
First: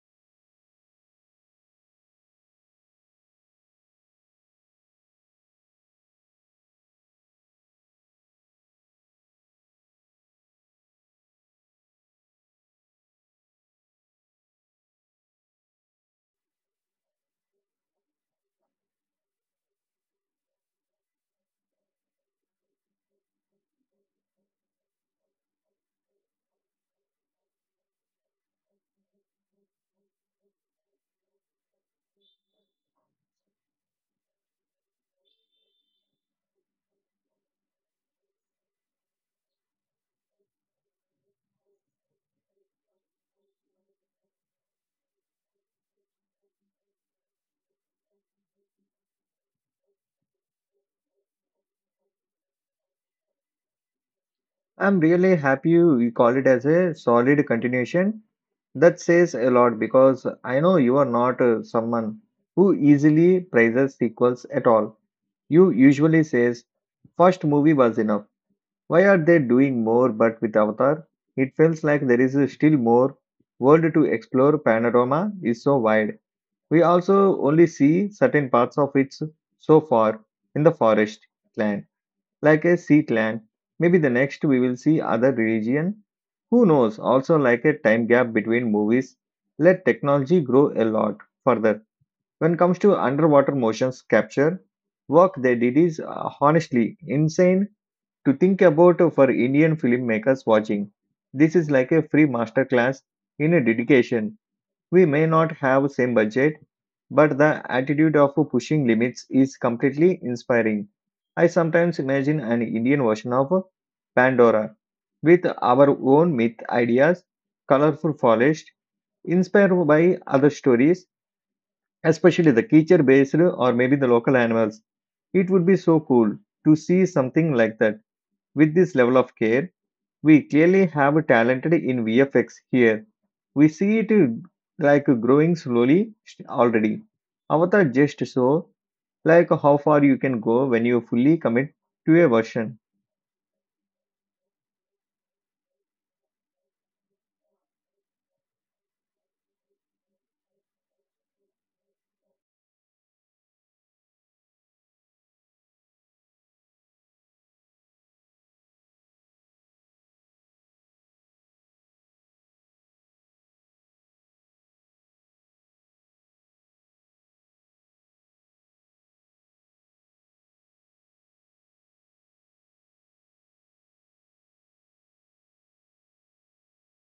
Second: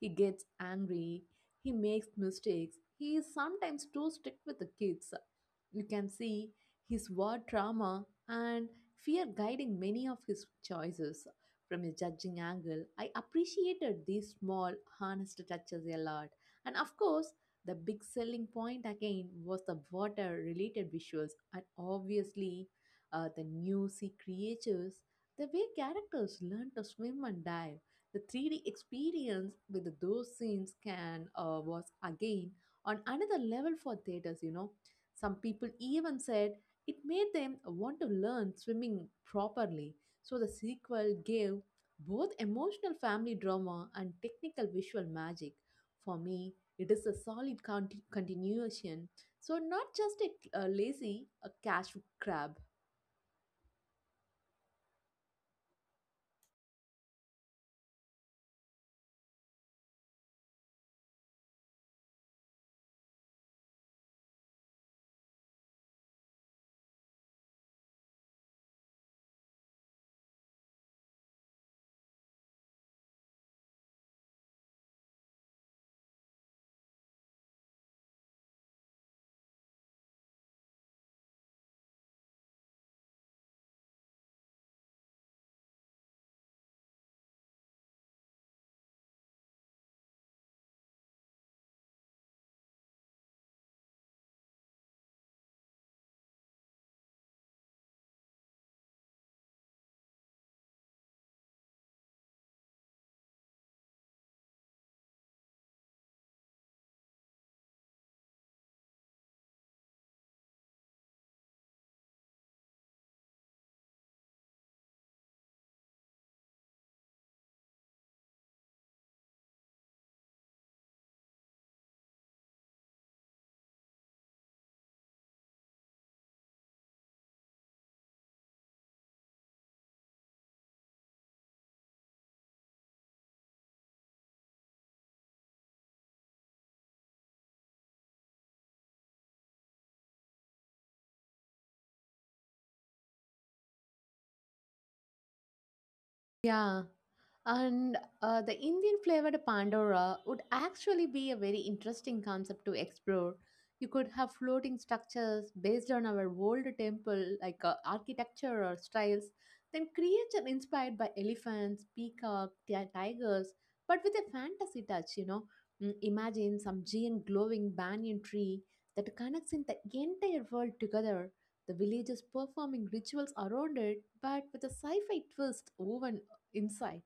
B: He gets angry, he makes mistakes, he is sometimes too strict with the kids. You can see his war trauma and fear guiding many of his choices. From a judging angle, I appreciated these small, honest touches a lot. And of course, the big selling point again was the water related visuals, and obviously the new sea creatures, the way characters learn to swim and dive. The 3D experience with those scenes can was again on another level for theaters. You know, some people even said it made them want to learn swimming properly. So the sequel gave both emotional family drama and technical visual magic. For me, it is a solid continuation. So not just a lazy a cash grab.
A: I'm really happy you call it as a solid continuation. That says a lot because I know you are not someone who easily praises sequels at all. You usually says first movie was enough. Why are they doing more? But with Avatar, it feels like there is still more world to explore. Panorama is so wide. We also only see certain parts of it so far in the forest land like a sea clan. Maybe the next we will see other religion. Who knows? Also like a time gap between movies. Let technology grow a lot further. When comes to underwater motions capture, work they did is honestly insane to think about for Indian filmmakers watching. This is like a free masterclass in a dedication we may not have same budget, but the attitude of pushing limits is completely inspiring. I sometimes imagine an Indian version of Pandora with our own myth ideas, colorful forest, inspired by other stories, especially the creature based or maybe the local animals. It would be so cool to see something like that with this level of care. We clearly have talented in VFX here. We see it like growing slowly already. Avatar just so like how far you can go when you fully commit to a version.
B: Yeah, and the Indian flavored Pandora would actually be a very interesting concept to explore. You could have floating structures based on our old temple, like architecture or styles, then creature inspired by elephants, peacock, tigers, but with a fantasy touch, you know. Imagine some giant glowing banyan tree that connects in the entire world together, the villagers performing rituals around it, but with a sci fi twist woven inside.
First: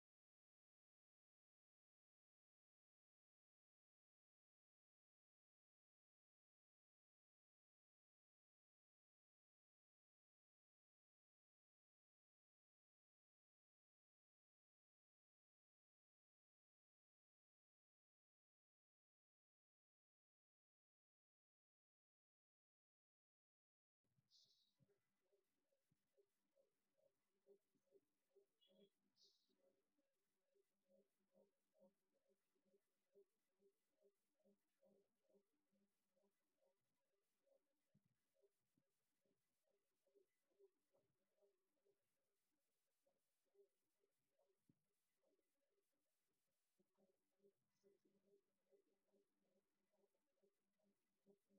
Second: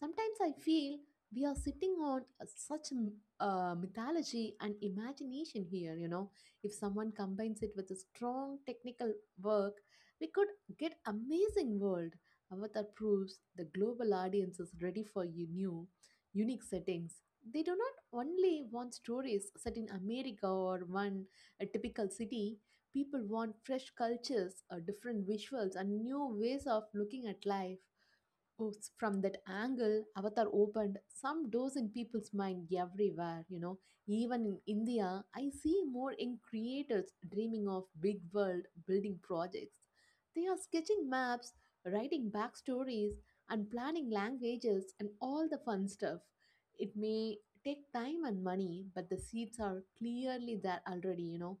B: Sometimes I feel we are sitting on such mythology and imagination here, you know. If someone combines it with a strong technical work, we could get amazing world. Avatar proves the global audience is ready for you new, unique settings. They do not only want stories set in America or one a typical city. People want fresh cultures, different visuals, and new ways of looking at life. From that angle, Avatar opened some doors in people's mind everywhere, you know. Even in India, I see more young creators dreaming of big world building projects. They are sketching maps, writing backstories, and planning languages and all the fun stuff. It may take time and money, but the seeds are clearly there already, you know.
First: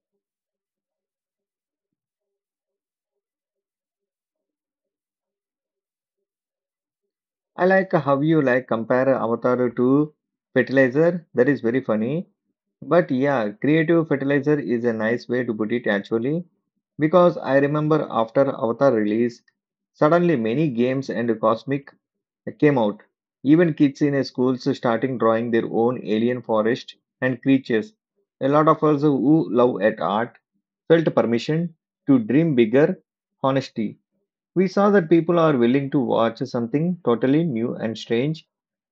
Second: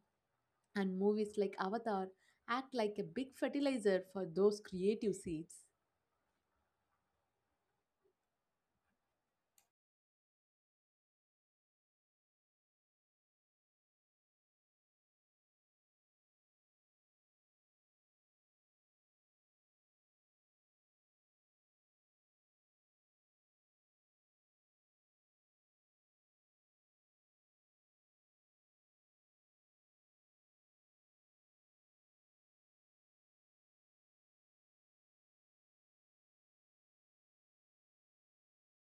B: And movies like Avatar act like a big fertilizer for those creative seeds.
A: I like how you like compare Avatar to fertilizer. That is very funny. But yeah, creative fertilizer is a nice way to put it actually because I remember after Avatar release, suddenly many games and cosmic came out. Even kids in schools starting drawing their own alien forest and creatures. A lot of us who love at art felt permission to dream bigger. Honesty. We saw that people are willing to watch something totally new and strange.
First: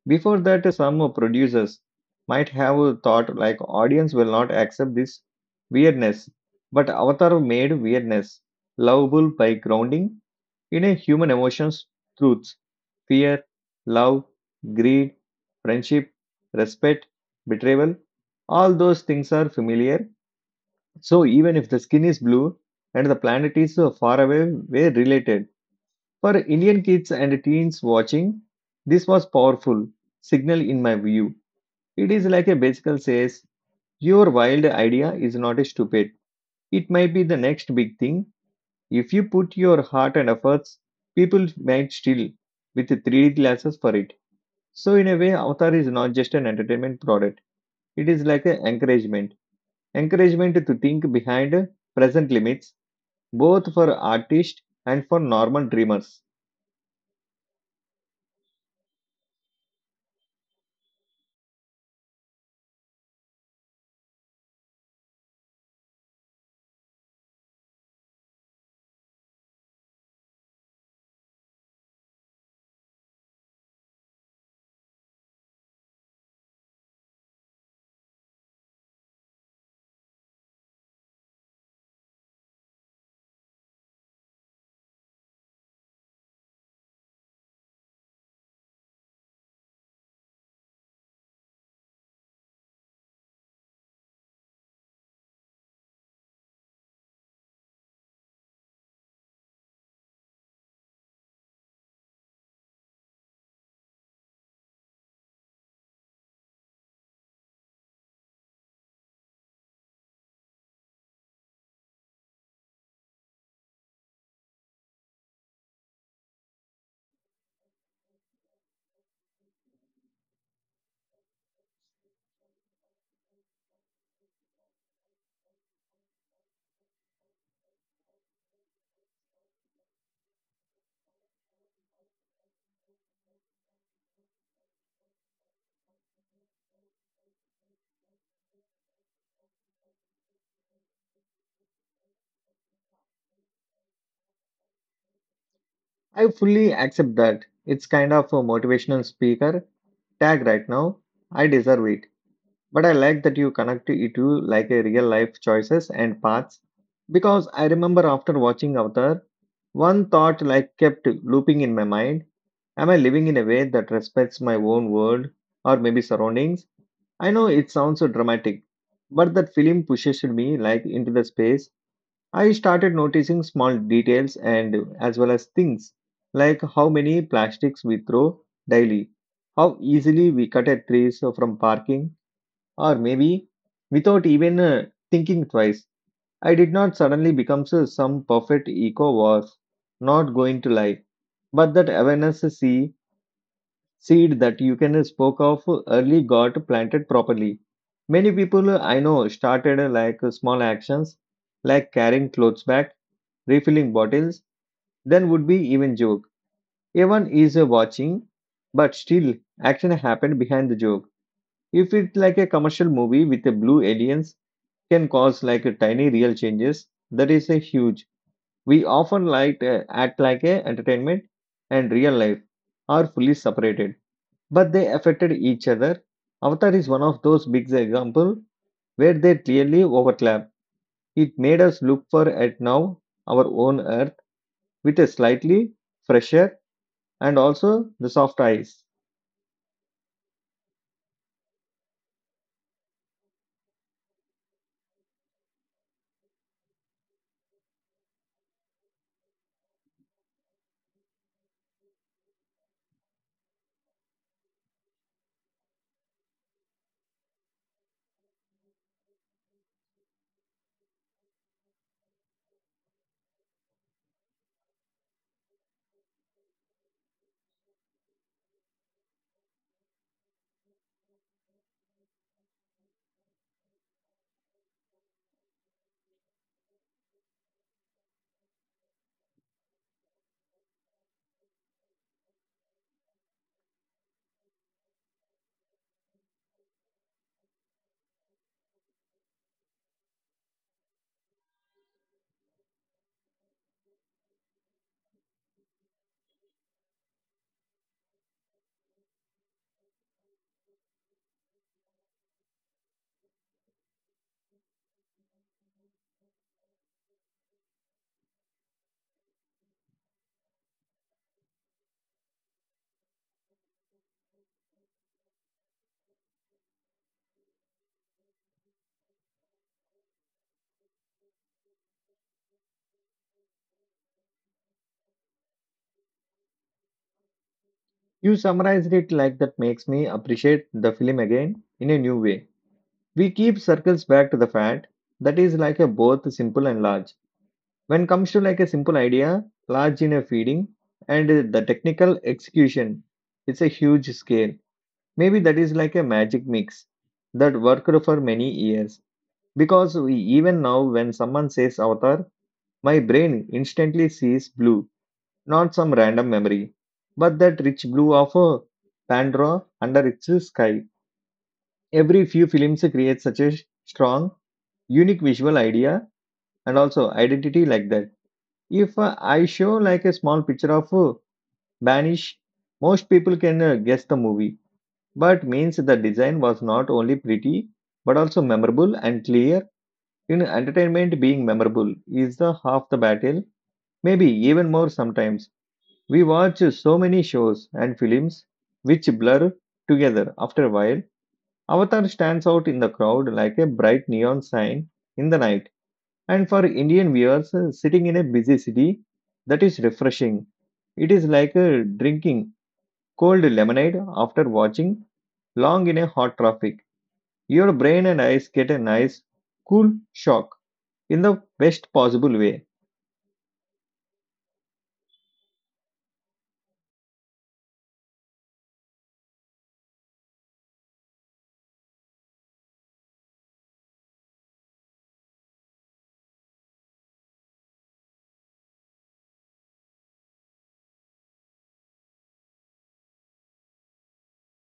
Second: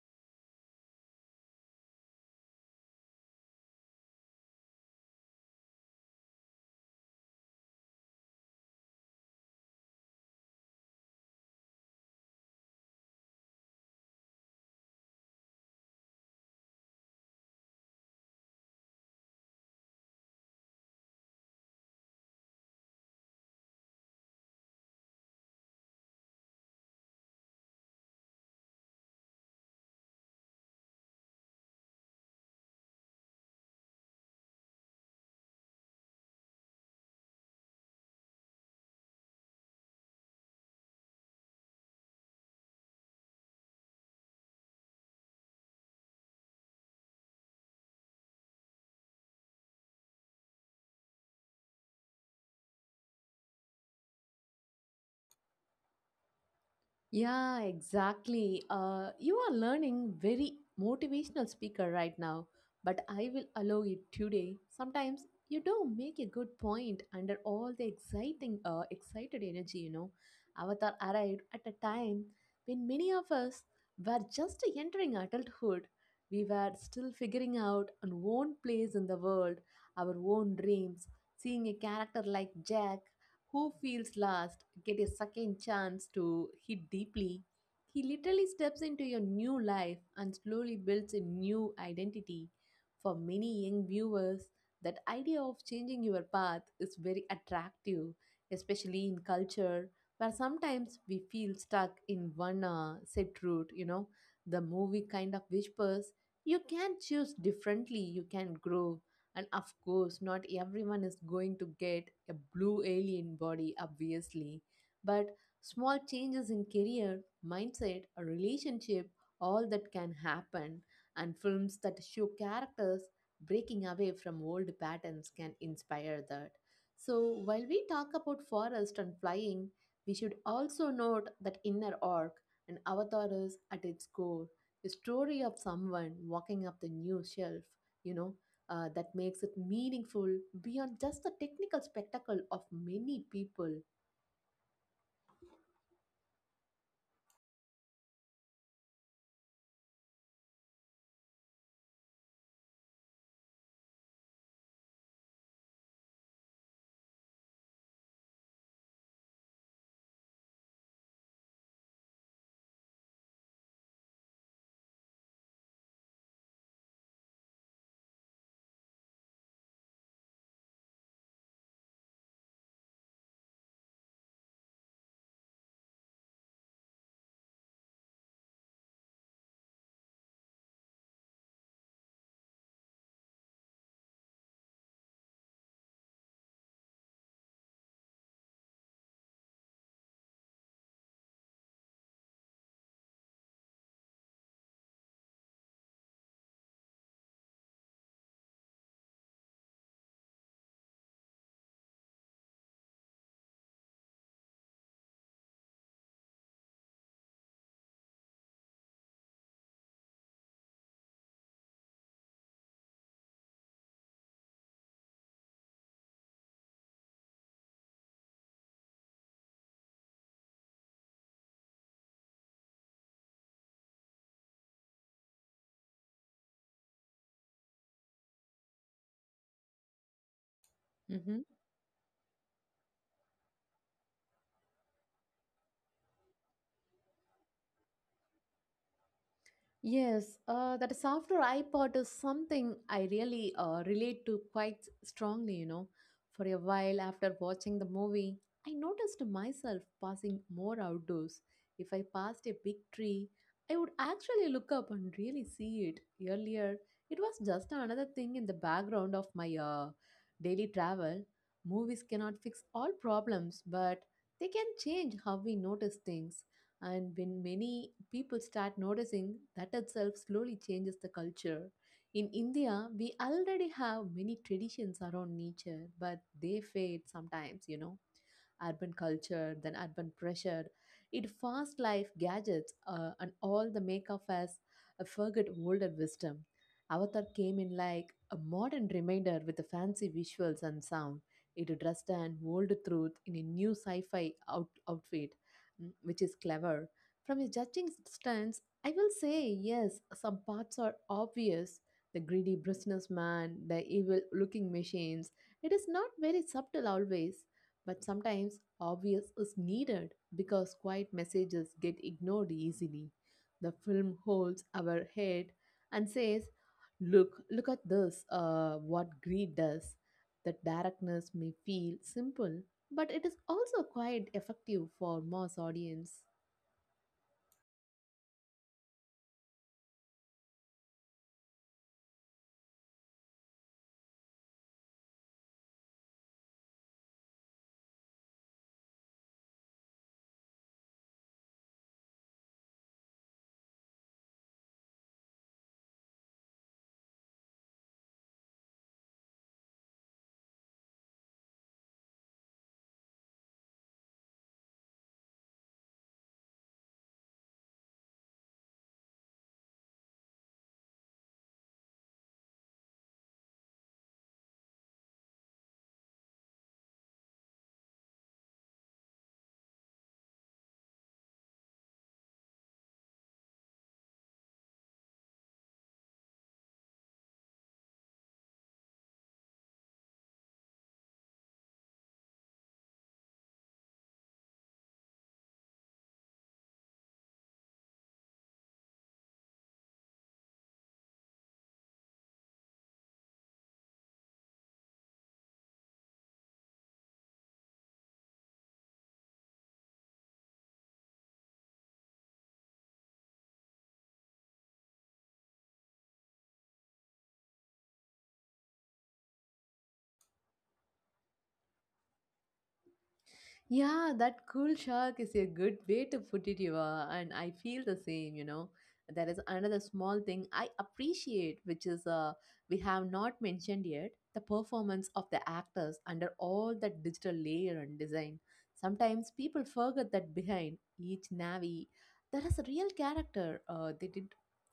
A: Before that, some producers might have thought like audience will not accept this weirdness. But Avatar made weirdness lovable by grounding in a human emotions, truths, fear, love, greed, friendship, respect, betrayal, all those things are familiar. So even if the skin is blue and the planet is far away, we're related. For Indian kids and teens watching, this was powerful signal in my view. It is like a bicycle says, your wild idea is not stupid. It might be the next big thing if you put your heart and efforts, people might still with 3D glasses for it. So in a way, Avatar is not just an entertainment product. It is like an encouragement. Encouragement to think behind present limits, both for artists and for normal dreamers.
B: Yeah, exactly. You are learning very motivational speaker right now, but I will allow it today. Sometimes you do make a good point under all the excited energy. You know, Avatar arrived at a time when many of us were just entering adulthood. We were still figuring out our own place in the world, our own dreams. Seeing a character like Jack who feels lost get a second chance to hit deeply. He literally steps into your new life and slowly builds a new identity. For many young viewers, that idea of changing your path is very attractive, especially in culture where sometimes we feel stuck in one set route. You know, the movie kind of whispers you can choose differently, you can grow, and of course, not everyone is going to get a blue alien body, obviously. But small changes in career, mindset, or relationship, all that can happen. And films that show characters breaking away from old patterns can inspire that. So, while we talk about forest and flying, we should also note that inner arc and avatar is at its core a story of someone walking up the new shelf, you know, that makes it meaningful beyond just the technical spectacle of many people.
A: I fully accept that. It's kind of a motivational speaker tag right now. I deserve it. But I like that you connect it to like a real life choices and paths because I remember after watching Avatar, one thought like kept looping in my mind. Am I living in a way that respects my own world or maybe surroundings? I know it sounds so dramatic, but that film pushes me like into the space. I started noticing small details and as well as things like how many plastics we throw daily, how easily we cut a trees from parking or maybe, without even thinking twice. I did not suddenly become so some perfect eco, was not going to lie. But that awareness, see, seed that you can spoke of early got planted properly. Many people I know started small actions, like carrying clothes back, refilling bottles, then would be even joke. Everyone is watching, but still action happened behind the joke. If it's like a commercial movie with a blue aliens, can cause like a tiny real changes, that is a huge. We often like act like a entertainment and real life are fully separated, but they affected each other. Avatar is one of those big example where they clearly overlap. It made us look for at now our own earth with a slightly fresher and also the soft eyes.
B: Yes, that softer iPod is something I really relate to quite strongly, you know. For a while after watching the movie, I noticed myself passing more outdoors. If I passed a big tree, I would actually look up and really see it. Earlier, it was just another thing in the background of my daily travel. Movies cannot fix all problems, but they can change how we notice things. And when many people start noticing, that itself slowly changes the culture. In India, we already have many traditions around nature, but they fade sometimes, you know. Urban culture, then urban pressure, it fast life gadgets, and all the make of us a forget older wisdom. Avatar came in like a modern reminder with the fancy visuals and sound. It dressed an old truth in a new sci fi outfit, which is clever. From a judging stance, I will say yes, some parts are obvious. The greedy businessman, the evil looking machines. It is not very subtle always, but sometimes obvious is needed because quiet messages get ignored easily. The film holds our head and says, look, look at this, what greed does. The darkness may feel simple, but it is also quite effective for mass audience.
A: You summarized it like that makes me appreciate the film again in a new way. We keep circles back to the fact that is like a both simple and large. When comes to like a simple idea, large in a feeding, and the technical execution, it's a huge scale. Maybe that is like a magic mix that worked for many years, because we, even now when someone says avatar, my brain instantly sees blue. Not some random memory, but that rich blue of a pandora under its sky. Every few films create such a strong, unique visual idea and also identity like that. If I show like a small picture of Banish, most people can guess the movie, but means the design was not only pretty but also memorable and clear. In entertainment, being memorable is the half the battle, maybe even more sometimes. We watch so many shows and films which blur together after a while. Avatar stands out in the crowd like a bright neon sign in the night. And for Indian viewers, sitting in a busy city, that is refreshing. It is like drinking cold lemonade after watching long in a hot traffic. Your brain and eyes get a nice, cool shock in the best possible way.
B: Yeah, that cool shark is a good way to put it, Eva. And I feel the same, you know. There is another small thing I appreciate, which is we have not mentioned yet the performance of the actors under all that digital layer and design. Sometimes people forget that behind each Navi, there is a real character. They did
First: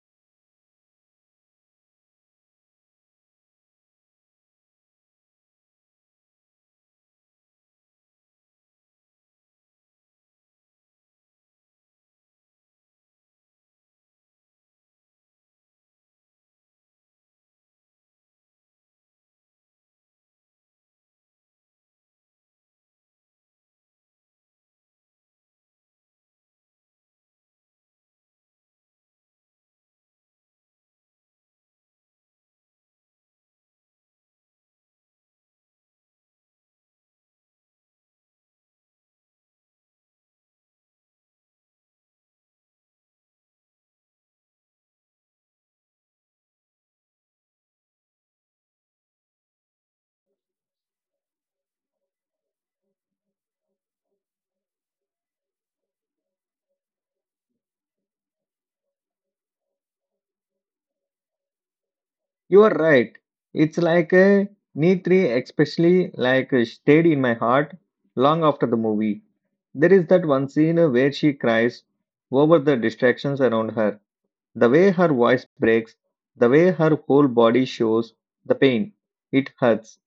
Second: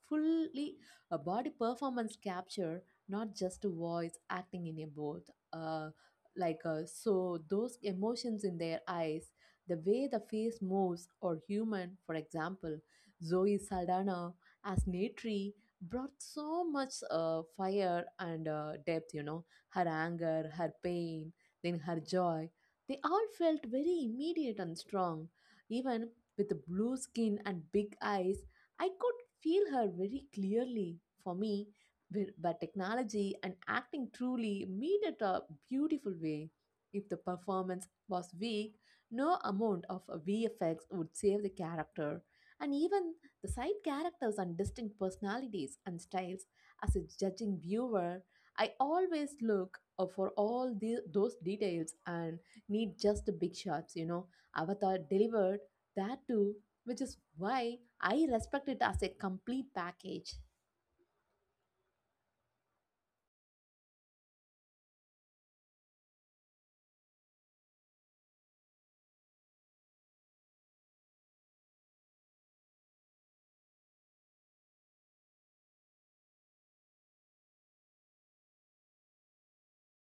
B: fully a body performance capture, not just a voice acting in a booth. So those emotions in their eyes, the way the face moves or human, for example, Zoe Saldana as Natri brought so much fire and depth, you know. Her anger, her pain, then her joy, they all felt very immediate and strong. Even with the blue skin and big eyes, I could feel her very clearly. For me, but technology and acting truly meet at a beautiful way. If the performance was weak, no amount of VFX would save the character. And even the side characters and distinct personalities and styles, as a judging viewer, I always look for all the, those details and need just the big shots. You know, Avatar delivered that too, which is why I respect it as a complete package.
A: You are right. It's like a knee three, especially like stayed in my heart long after the movie. There is that one scene where she cries over the distractions around her. The way her voice breaks, the way her whole body shows the pain, it hurts.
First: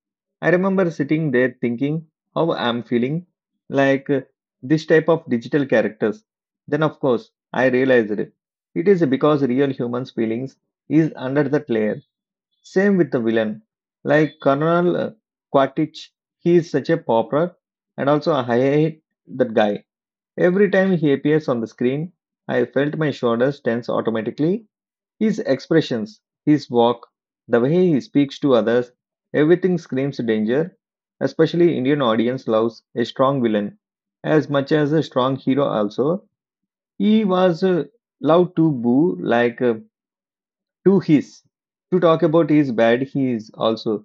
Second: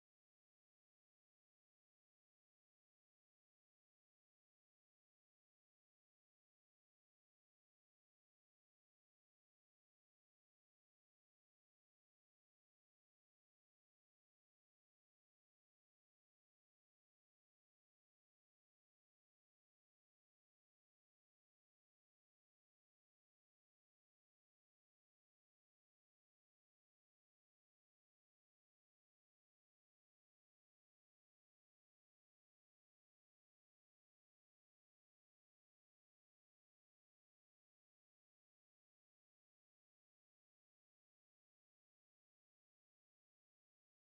A: I remember sitting there thinking how I'm feeling like this type of digital characters. Then, of course, I realized it. It is because real humans' feelings is under that layer. Same with the villain. Like Colonel Quaritch, he is such a pauper, and also I hate that guy. Every time he appears on the screen, I felt my shoulders tense automatically. His expressions, his walk, the way he speaks to others, everything screams danger. Especially Indian audience loves a strong villain as much as a strong hero also. He was loved to boo like to his to talk about his bad he is also.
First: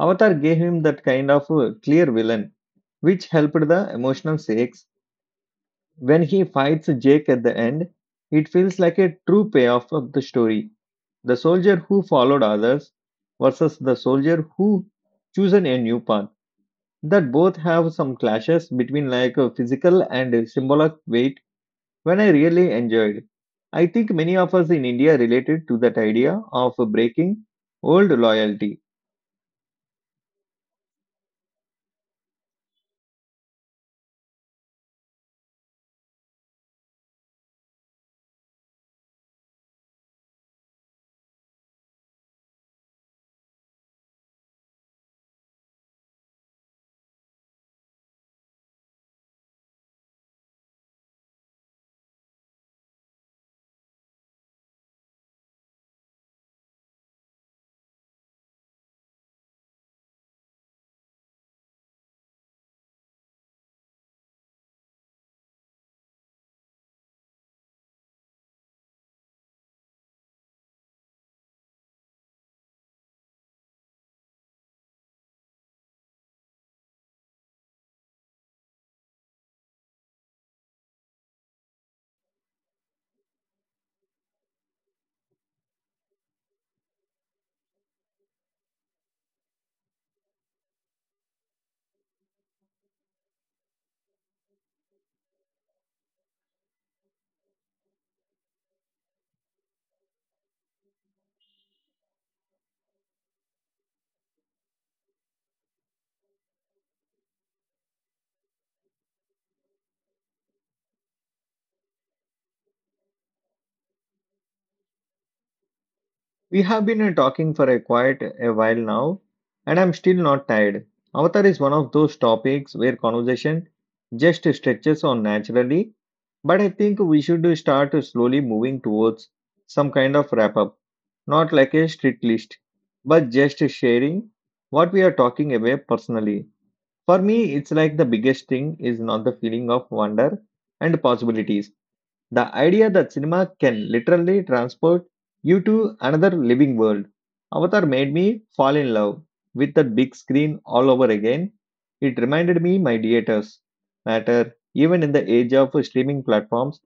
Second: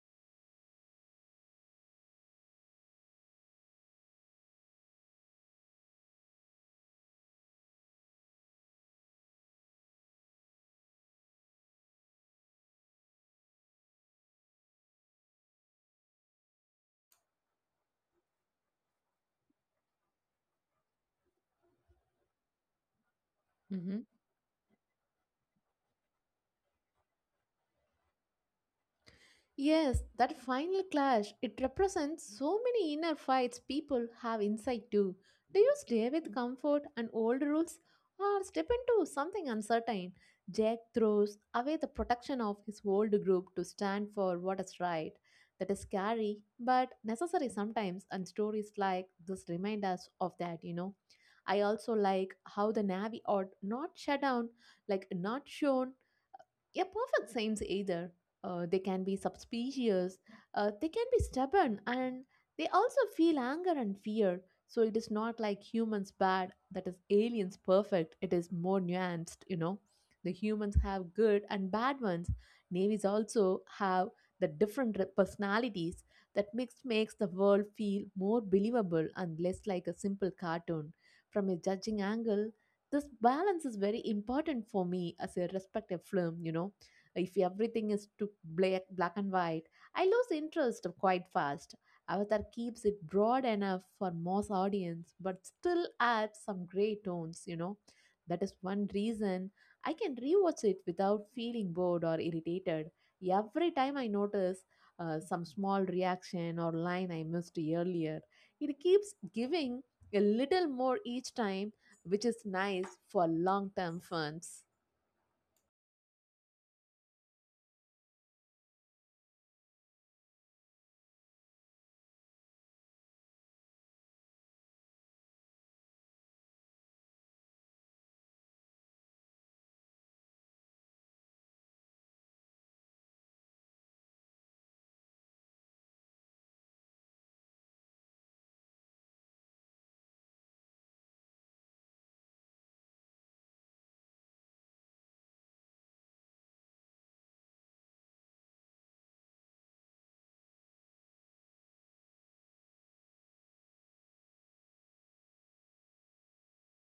A: Avatar gave him that kind of clear villain which helped the emotional stakes. When he fights Jake at the end, it feels like a true payoff of the story. The soldier who followed others versus the soldier who chosen a new path, that both have some clashes between like a physical and symbolic weight when I really enjoyed. I
B: Mhm.
A: think many of us in India related to that idea of breaking old loyalty.
B: Yes, that final clash, it represents so many inner fights people have inside too. Do you stay with comfort and old rules or step into something uncertain? Jack throws away the protection of his old group to stand for what is right. That is scary, but necessary sometimes, and stories like this remind us of that, you know. I also like how the Navy are not shut down, like not shown, a perfect science either. They can be suspicious, they can be stubborn, and they also feel anger and fear. So it is not like humans bad, that is aliens perfect. It is more nuanced, you know. The humans have good and bad ones. Navies also have the different personalities that mixed makes the world feel more believable and less like a simple cartoon. From a judging angle, this balance is very important for me as a respective film, you know. If everything is too black and white, I lose interest quite fast. Avatar keeps it broad enough for most audience but still adds some gray tones, you know. That is one reason I can rewatch it without feeling bored or irritated. Every time I notice some small reaction or line I missed earlier, it keeps giving a little more each time, which is nice for long term funds.
A: We have been talking for a quite a while now, and I'm still not tired. Avatar is one of those topics where conversation just stretches on naturally, but I think we should start slowly moving towards some kind of wrap up, not like a strict list, but just sharing what we are talking about personally. For me, it's like the biggest thing is not the feeling of wonder and possibilities. The idea that cinema can literally transport you to another living world. Avatar made me fall in love with the big screen all over again. It reminded me my theaters matter even in the age of streaming platforms.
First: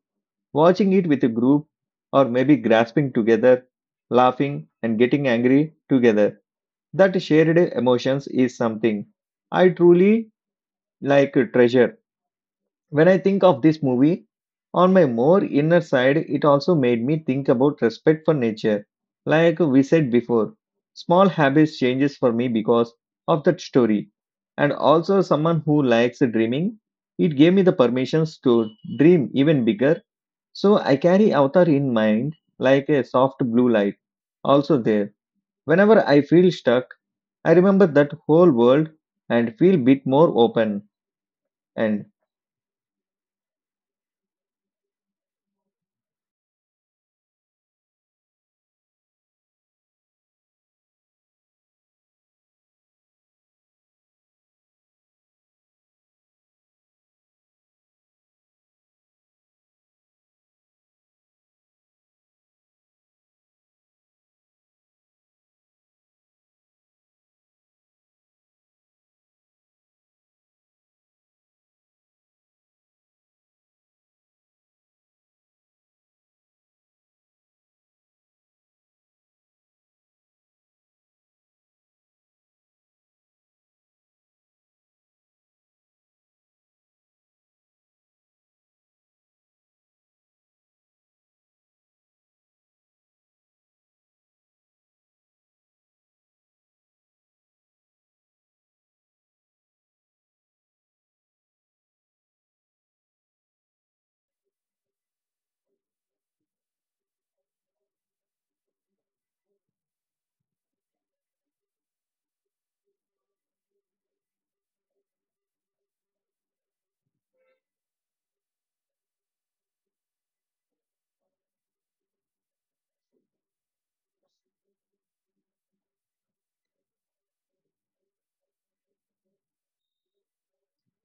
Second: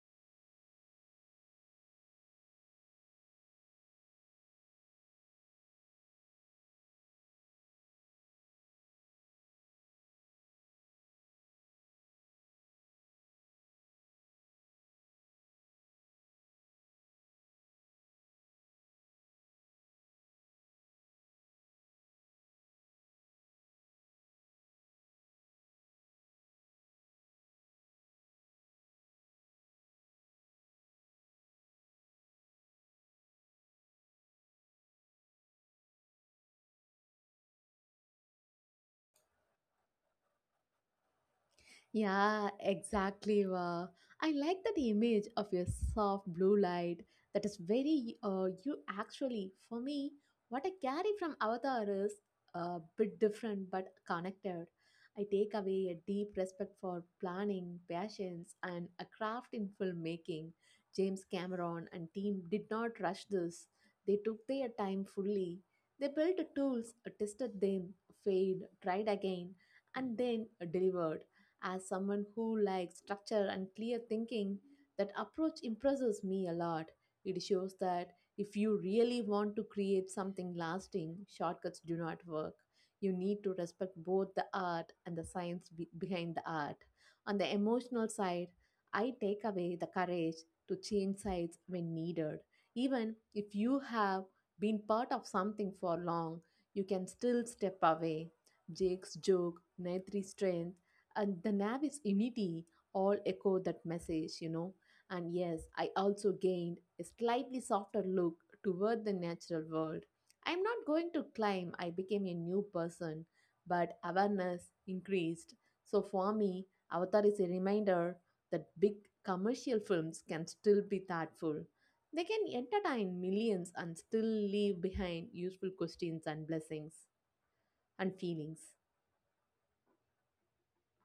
A: Watching it with a group or maybe grasping together, laughing and getting angry together. That shared emotions is something I truly like a treasure. When I think of this movie, on my more inner side, it also made me think about respect for nature. Like we said before, small habits changes for me because of that story. And also someone who likes dreaming, it gave me the permissions to dream even bigger. So I carry Avatar in mind like a soft blue light. Also there, whenever I feel stuck, I remember that whole world and feel bit more open and.
B: Yeah, exactly. Wow. I like that image of a soft blue light, that is very you actually. For me, what I carry from Avatar is a bit different but connected. I take away a deep respect for planning, patience, and a craft in filmmaking. James Cameron and team did not rush this. They took their time fully. They built the tools, tested them, failed, tried again, and then delivered as someone who likes structure and clear thinking, that approach impresses me a lot. It shows that if you really want to create something lasting, shortcuts do not work. You need to respect both the art and the science behind the art. On the emotional side, I take away the courage to change sides when needed. Even if you have been part of something for long, you can still step away. Jake's joke, Naitri's strength, and the Navis unity all echo that message, you know. And yes, I also gained a slightly softer look toward the natural world. I'm not going to claim I became a new person, but awareness increased. So for me, Avatar is a reminder that big commercial films can still be thoughtful. They can entertain millions and still leave behind useful questions and blessings and feelings.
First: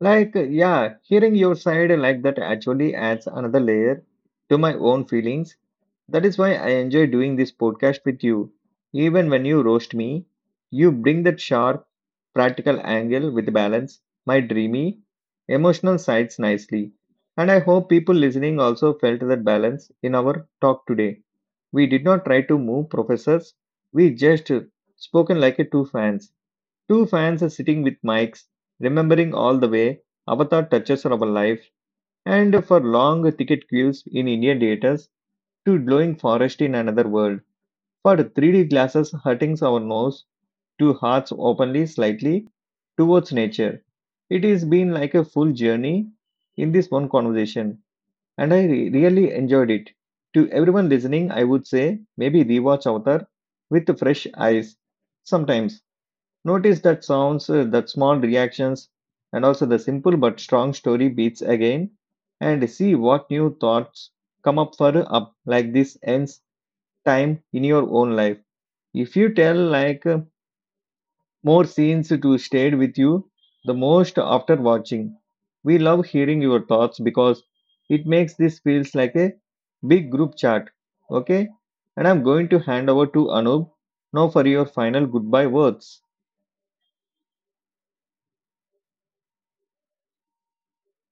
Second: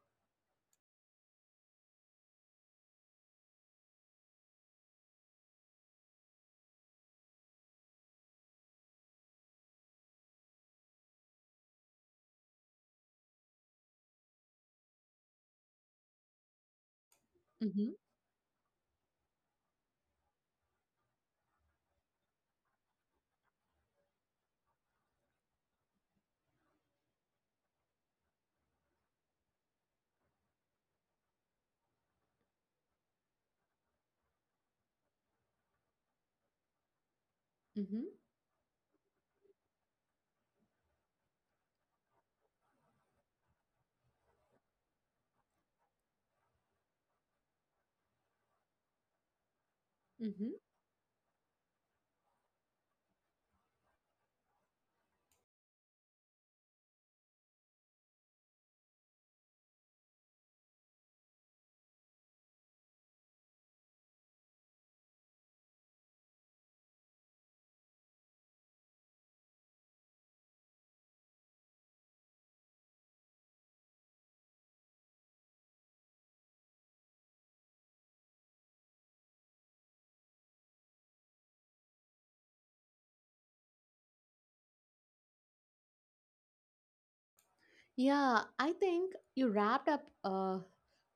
A: Like, yeah, hearing your side like that actually adds another layer to my own feelings. That is why I enjoy doing this podcast with you. Even when you roast me, you bring that sharp, practical angle with balance, my dreamy, emotional sides nicely. And I
B: Mm-hmm.
A: hope people listening also felt that balance in our talk today. We did not try to move professors, we just spoken like a two fans. Two fans are sitting with mics, remembering all the way Avatar touches our life, and for long ticket queues in Indian theaters to glowing forest in another world,
B: Mm-hmm.
A: for 3D glasses hurting our nose, to hearts openly slightly towards nature. It has been like a full journey in this one conversation, and I really enjoyed it. To everyone listening, I would say maybe rewatch Avatar with fresh eyes sometimes. Notice that sounds, that small reactions, and also the simple but strong story beats again, and see what new thoughts come up for up like this ends time in your own life. If you tell like more scenes to stay with you, the most after watching. We love hearing your thoughts because it makes this feels like a big group chat. Okay, and I'm going to hand over to Anub now for your final goodbye words.
B: Yeah, I think you wrapped up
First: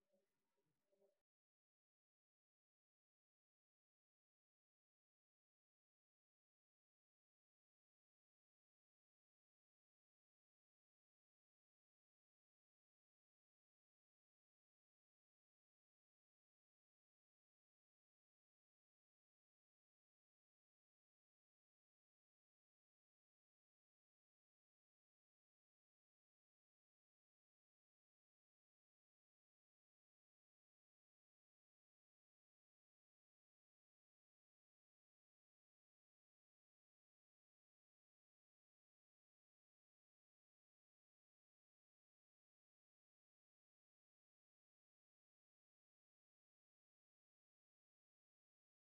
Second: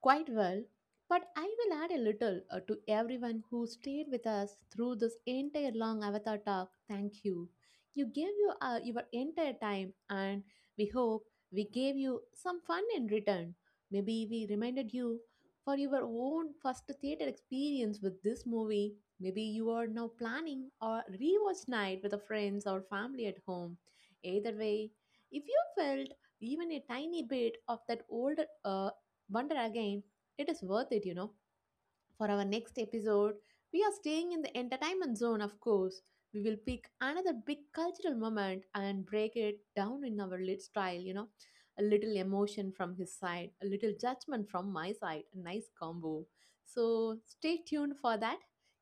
B: quite well, but I will add a little to everyone who stayed with us through this entire long Avatar talk. Thank you. You gave you your entire time, and we hope we gave you some fun in return. Maybe we reminded you for your own first theater experience with this movie. Maybe you are now planning or rewatch night with the friends or family at home. Either way, if you felt even a tiny bit of that old uh, wonder again, it is worth it, you know. For our next episode, we are staying in the entertainment zone, of course. We will pick another big cultural moment and break it down in our lit style, you know. A little emotion from his side, a little judgment from my side, a nice combo. So stay tuned for that.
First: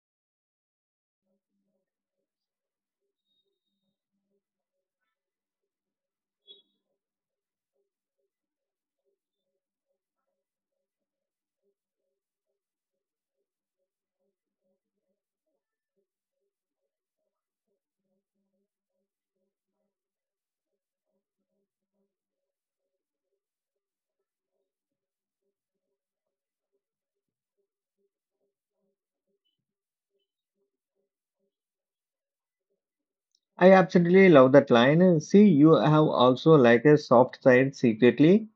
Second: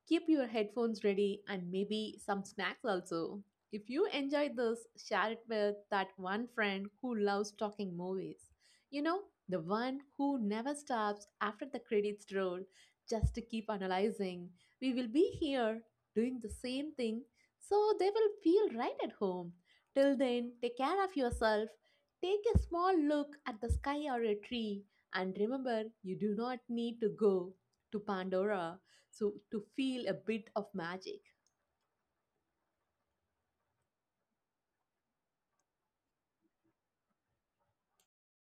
B: Keep your headphones ready and maybe some snacks also. If you enjoyed this, share it with that one friend who loves talking movies. You know, the one who never stops after the credits roll just to keep analyzing. We will be here doing the same thing, so they will feel right at home. Till then, take care of yourself. Take a small look at the sky or a tree, and remember you do not need to go to Pandora so to feel a bit of magic.
A: I absolutely love that line. See, you have also like a soft side secretly.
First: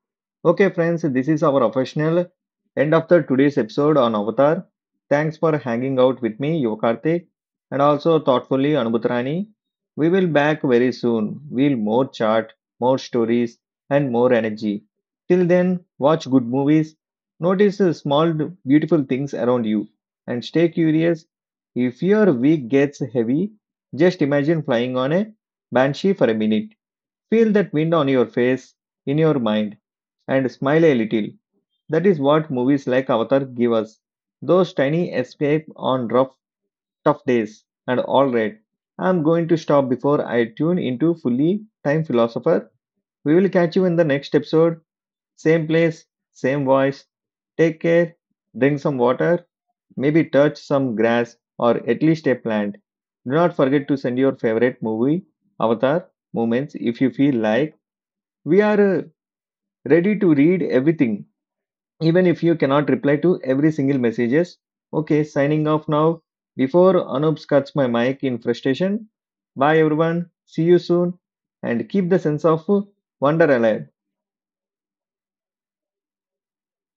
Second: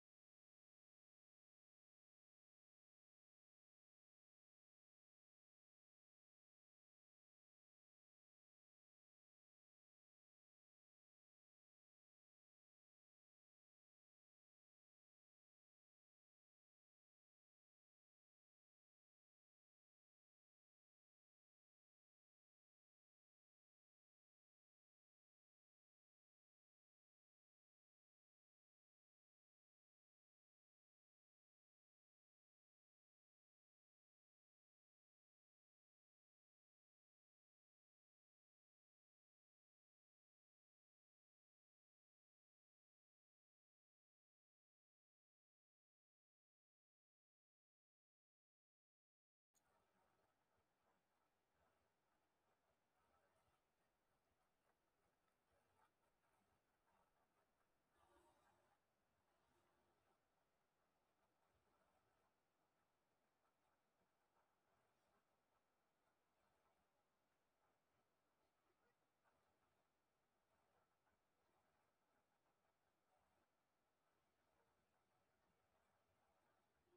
A: Okay, friends, this is our official end of the today's episode on Avatar. Thanks for hanging out with me, Yokartik, and also thoughtfully Anubhutrani. We will back very soon. We'll more chart, more stories, and more energy. Till then, watch good movies, notice the small beautiful things around you, and stay curious. If your week gets heavy, just imagine flying on a banshee for a minute. Feel that wind on your face, in your mind, and smile a little. That is what movies like Avatar give us. Those tiny escape on rough, tough days. And all right, I'm going to stop before I tune into fully time philosopher. We will catch you in the next episode. Same place, same voice. Take care. Drink some water. Maybe touch some grass or at least a plant. Do not forget to send your favorite movie, avatar, moments if you feel like. We are ready to read everything, even if you cannot reply to every single messages. Okay, signing off now. Before Anup cuts my mic in frustration, bye everyone. See you soon and keep the sense of wonder alive.